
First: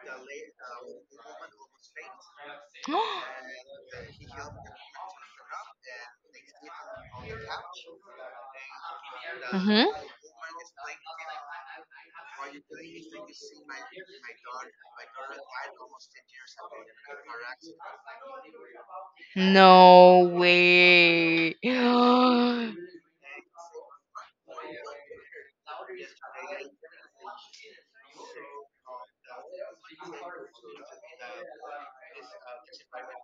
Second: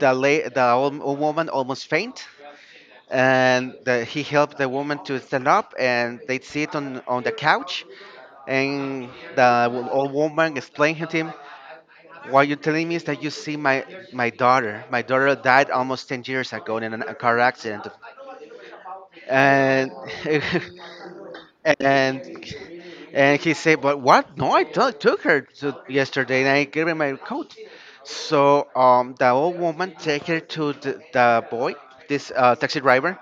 [SPEAKER 2] the, the old woman almost faint. And the, he helped the woman to stand up and they sit on the couch. And the
[SPEAKER 1] mhm. *gasps*
[SPEAKER 2] old woman explained to him, what you're telling me is that you see my, my daughter. My daughter died almost 10 years ago in a car accident. And
[SPEAKER 1] No way.
[SPEAKER 2] *laughs*
[SPEAKER 1] *gasps*
[SPEAKER 2] and and he said, "But what? No, I took her to yesterday, and I gave her my coat." So the old woman take her to the boy, this taxi driver,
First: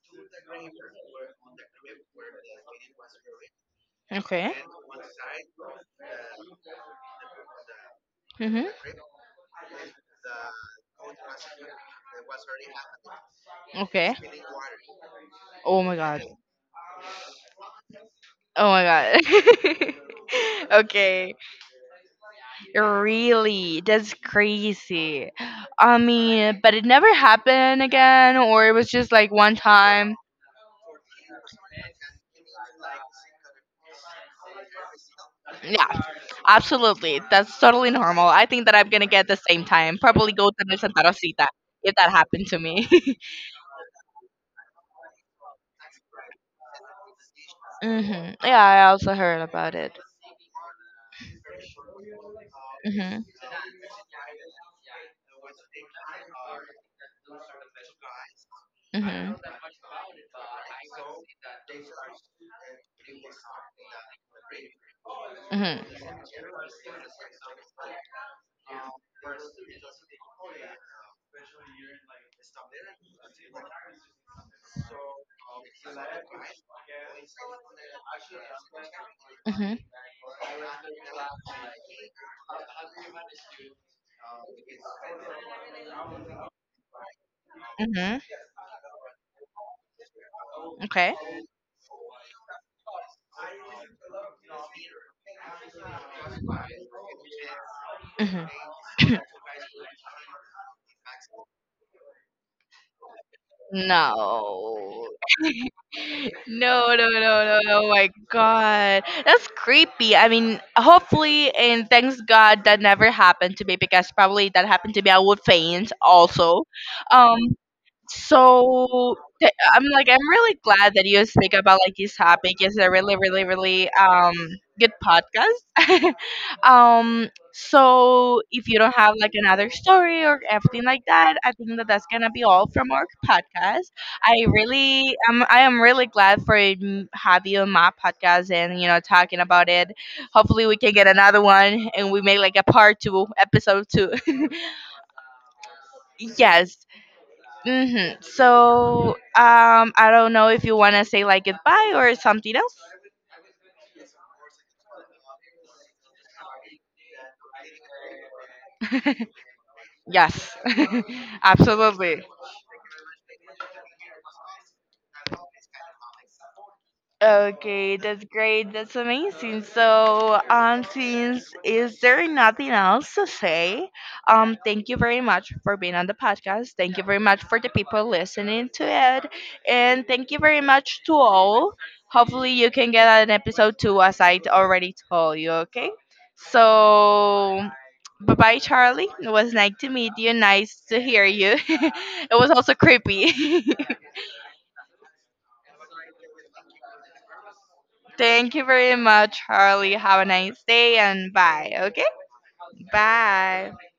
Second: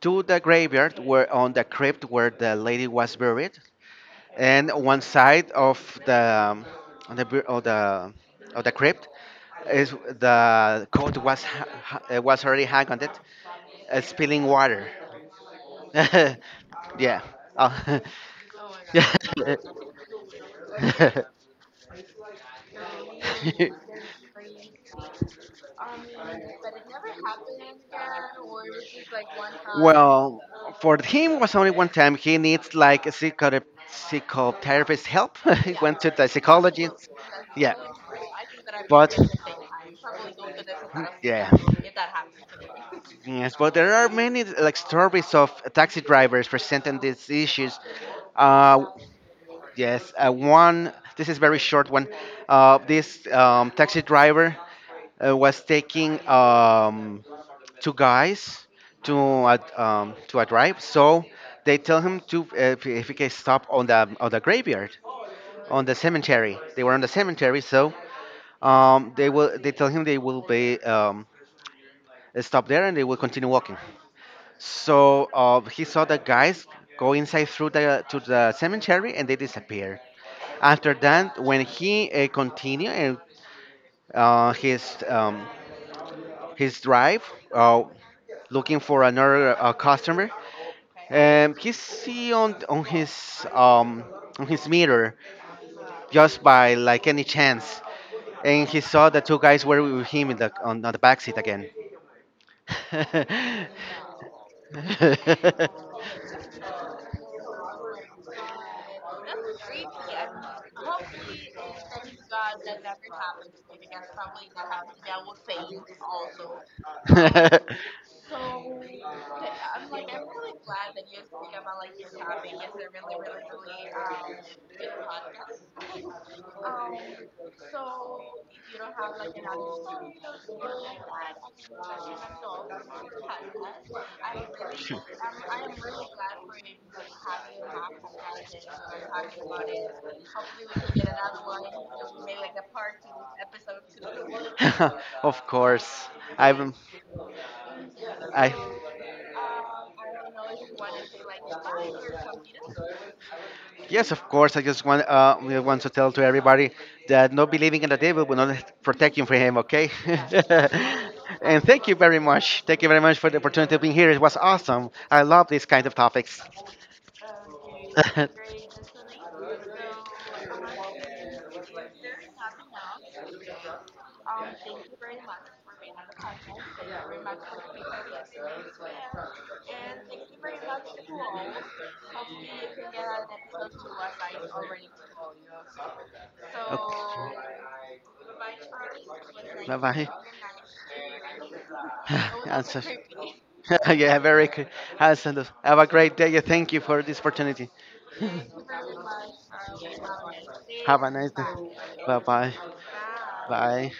[SPEAKER 2] to the graveyard where on the crypt where the lady was buried,
[SPEAKER 1] okay.
[SPEAKER 2] and one side of the um, on the of
[SPEAKER 1] Mm-hmm.
[SPEAKER 2] the crypt is the coat was was already hung on it,
[SPEAKER 1] Okay.
[SPEAKER 2] spilling water.
[SPEAKER 1] Oh my god.
[SPEAKER 2] *laughs* Yeah. Uh,
[SPEAKER 1] Oh my
[SPEAKER 2] *laughs* yeah. *laughs*
[SPEAKER 1] god. *laughs* okay.
[SPEAKER 2] *laughs*
[SPEAKER 1] Really? That's crazy. I mean, but it never happened again, or it was just like one time.
[SPEAKER 2] Well, for him was only one time. He needs like a psychotherapist help. *laughs* He
[SPEAKER 1] Yeah.
[SPEAKER 2] went to the psychologist.
[SPEAKER 1] Absolutely. That's
[SPEAKER 2] Yeah,
[SPEAKER 1] totally normal. I think that I'm gonna
[SPEAKER 2] but
[SPEAKER 1] get the same time. Probably go to the Santa Rosita
[SPEAKER 2] yeah,
[SPEAKER 1] if that happened to me. *laughs*
[SPEAKER 2] yes, but there are many like stories of taxi drivers presenting these issues.
[SPEAKER 1] hmm Yeah, I
[SPEAKER 2] Uh,
[SPEAKER 1] also heard about it.
[SPEAKER 2] yes, one. This is very short one.
[SPEAKER 1] Hmm
[SPEAKER 2] This taxi driver was taking two guys
[SPEAKER 1] hmm
[SPEAKER 2] to
[SPEAKER 1] hmm
[SPEAKER 2] to a drive. So they tell him to if he can stop on the graveyard, on the cemetery. They were on the cemetery, so they tell him they will be stop there and they will continue walking. So he saw the guys go inside through the to the cemetery and they
[SPEAKER 1] Mm-hmm.
[SPEAKER 2] disappeared. After that, when he continued and uh, his um, his drive, uh,
[SPEAKER 1] Mm-hmm.
[SPEAKER 2] looking for another customer,
[SPEAKER 1] Okay.
[SPEAKER 2] um, he see on his mirror just by like any chance,
[SPEAKER 1] hmm
[SPEAKER 2] and he saw the two guys were with him in the on the back seat again.
[SPEAKER 1] No. No, no, no, no, no, my God. That's creepy. I mean, hopefully, and thanks God that never happened to me, because probably if that happened to me, I would faint also. Um,
[SPEAKER 2] *laughs*
[SPEAKER 1] so I'm like I'm really glad that you speak about like this topic. It's a really, really, really good podcast. *laughs* So if you don't have like another story or everything like that, I think that that's gonna be all from our podcast. I really am. I am really glad for have you on my podcast and talking about it. Hopefully we can get another one and we make like a part two, episode two. *laughs*
[SPEAKER 2] *laughs* Of course, I've
[SPEAKER 1] Yes. hmm
[SPEAKER 2] I.
[SPEAKER 1] So I don't know if you want to say like goodbye or something else.
[SPEAKER 2] Yes, of course. I just want we want to tell to everybody that not believing in the devil will not protect you
[SPEAKER 1] *laughs*
[SPEAKER 2] from him. Okay.
[SPEAKER 1] Yes,
[SPEAKER 2] *laughs*
[SPEAKER 1] *laughs*
[SPEAKER 2] And thank you very
[SPEAKER 1] absolutely.
[SPEAKER 2] much. Thank you very much for the opportunity of being here. It was awesome. I love these kind of topics.
[SPEAKER 1] Okay, that's
[SPEAKER 2] *laughs*
[SPEAKER 1] great. That's amazing. So, since is there nothing else to say? Thank you very much for being on the podcast. Thank you very much for the people listening to it, and thank you very much to all. Hopefully, you can get an episode two, as I already told you. Okay, so bye bye, Charlie. It was
[SPEAKER 2] Bye
[SPEAKER 1] nice to
[SPEAKER 2] bye.
[SPEAKER 1] meet you.
[SPEAKER 2] *laughs*
[SPEAKER 1] Nice to hear you. *laughs* It was also
[SPEAKER 2] Yes.
[SPEAKER 1] creepy. *laughs*
[SPEAKER 2] *laughs* Yeah, very good. Awesome. Have a great day. Yeah, thank you for this opportunity. *laughs*
[SPEAKER 1] Thank you very much, Harley. Have a nice day
[SPEAKER 2] Have a nice
[SPEAKER 1] and
[SPEAKER 2] day.
[SPEAKER 1] bye. Okay?
[SPEAKER 2] Bye bye.
[SPEAKER 1] Bye.
[SPEAKER 2] Bye.